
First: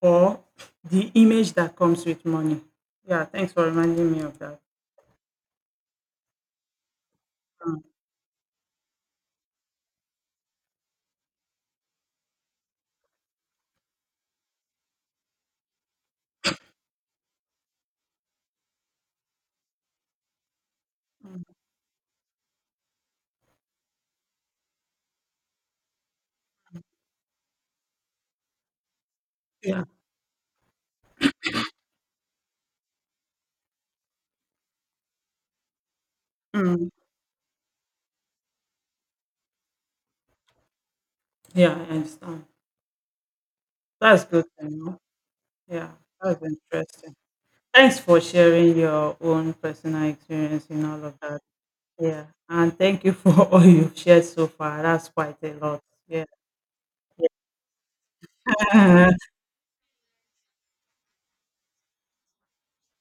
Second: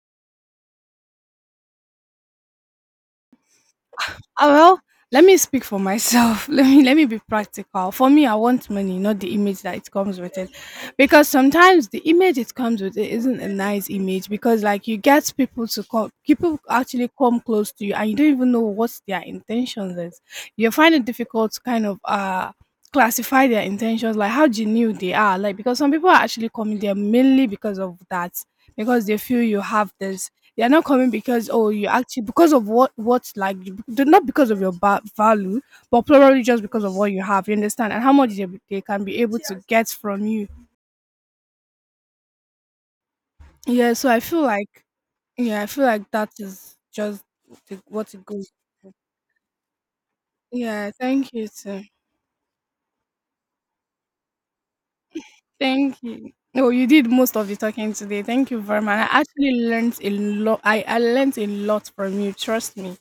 B: or the image that comes with money? Yeah, thanks for reminding me of
A: Ah,
B: that.
A: well, let me speak for myself. Let me be
B: Um,
A: practical. For me, I want money, not the image that it comes with it. Because sometimes the image it comes with it isn't a nice image, because like you get people to come, people actually come close to you and you don't even know what their intentions is. You find it difficult to kind of classify their intentions, like how genuine they are. Like because some people are actually coming there mainly because of that. Because they feel you
B: yeah,
A: have this, they are not coming because oh you actually, because of what like they're not because of your value, but probably just because
B: mm,
A: of what you have. You understand, and how much they can be able to get from you.
B: yeah, I understand.
A: Yeah, so I
B: That's
A: feel
B: good to
A: like
B: know.
A: yeah, I feel
B: Yeah,
A: like that
B: that's
A: is
B: interesting.
A: just the,
B: Thanks
A: what
B: for
A: it goes.
B: sharing your own personal experience in
A: Yeah,
B: all of
A: thank
B: that.
A: you too.
B: Yeah, and thank you for all you've shared so far. That's quite a lot.
A: Thank
B: Yeah.
A: you. Oh, you did most of the talking today. Thank you very much.
B: Yeah.
A: I actually learned a lot. I learned a lot from you. Trust me.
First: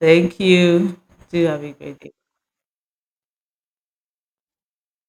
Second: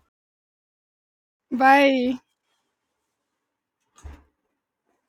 B: Thank you. Do have a great day.
A: Bye.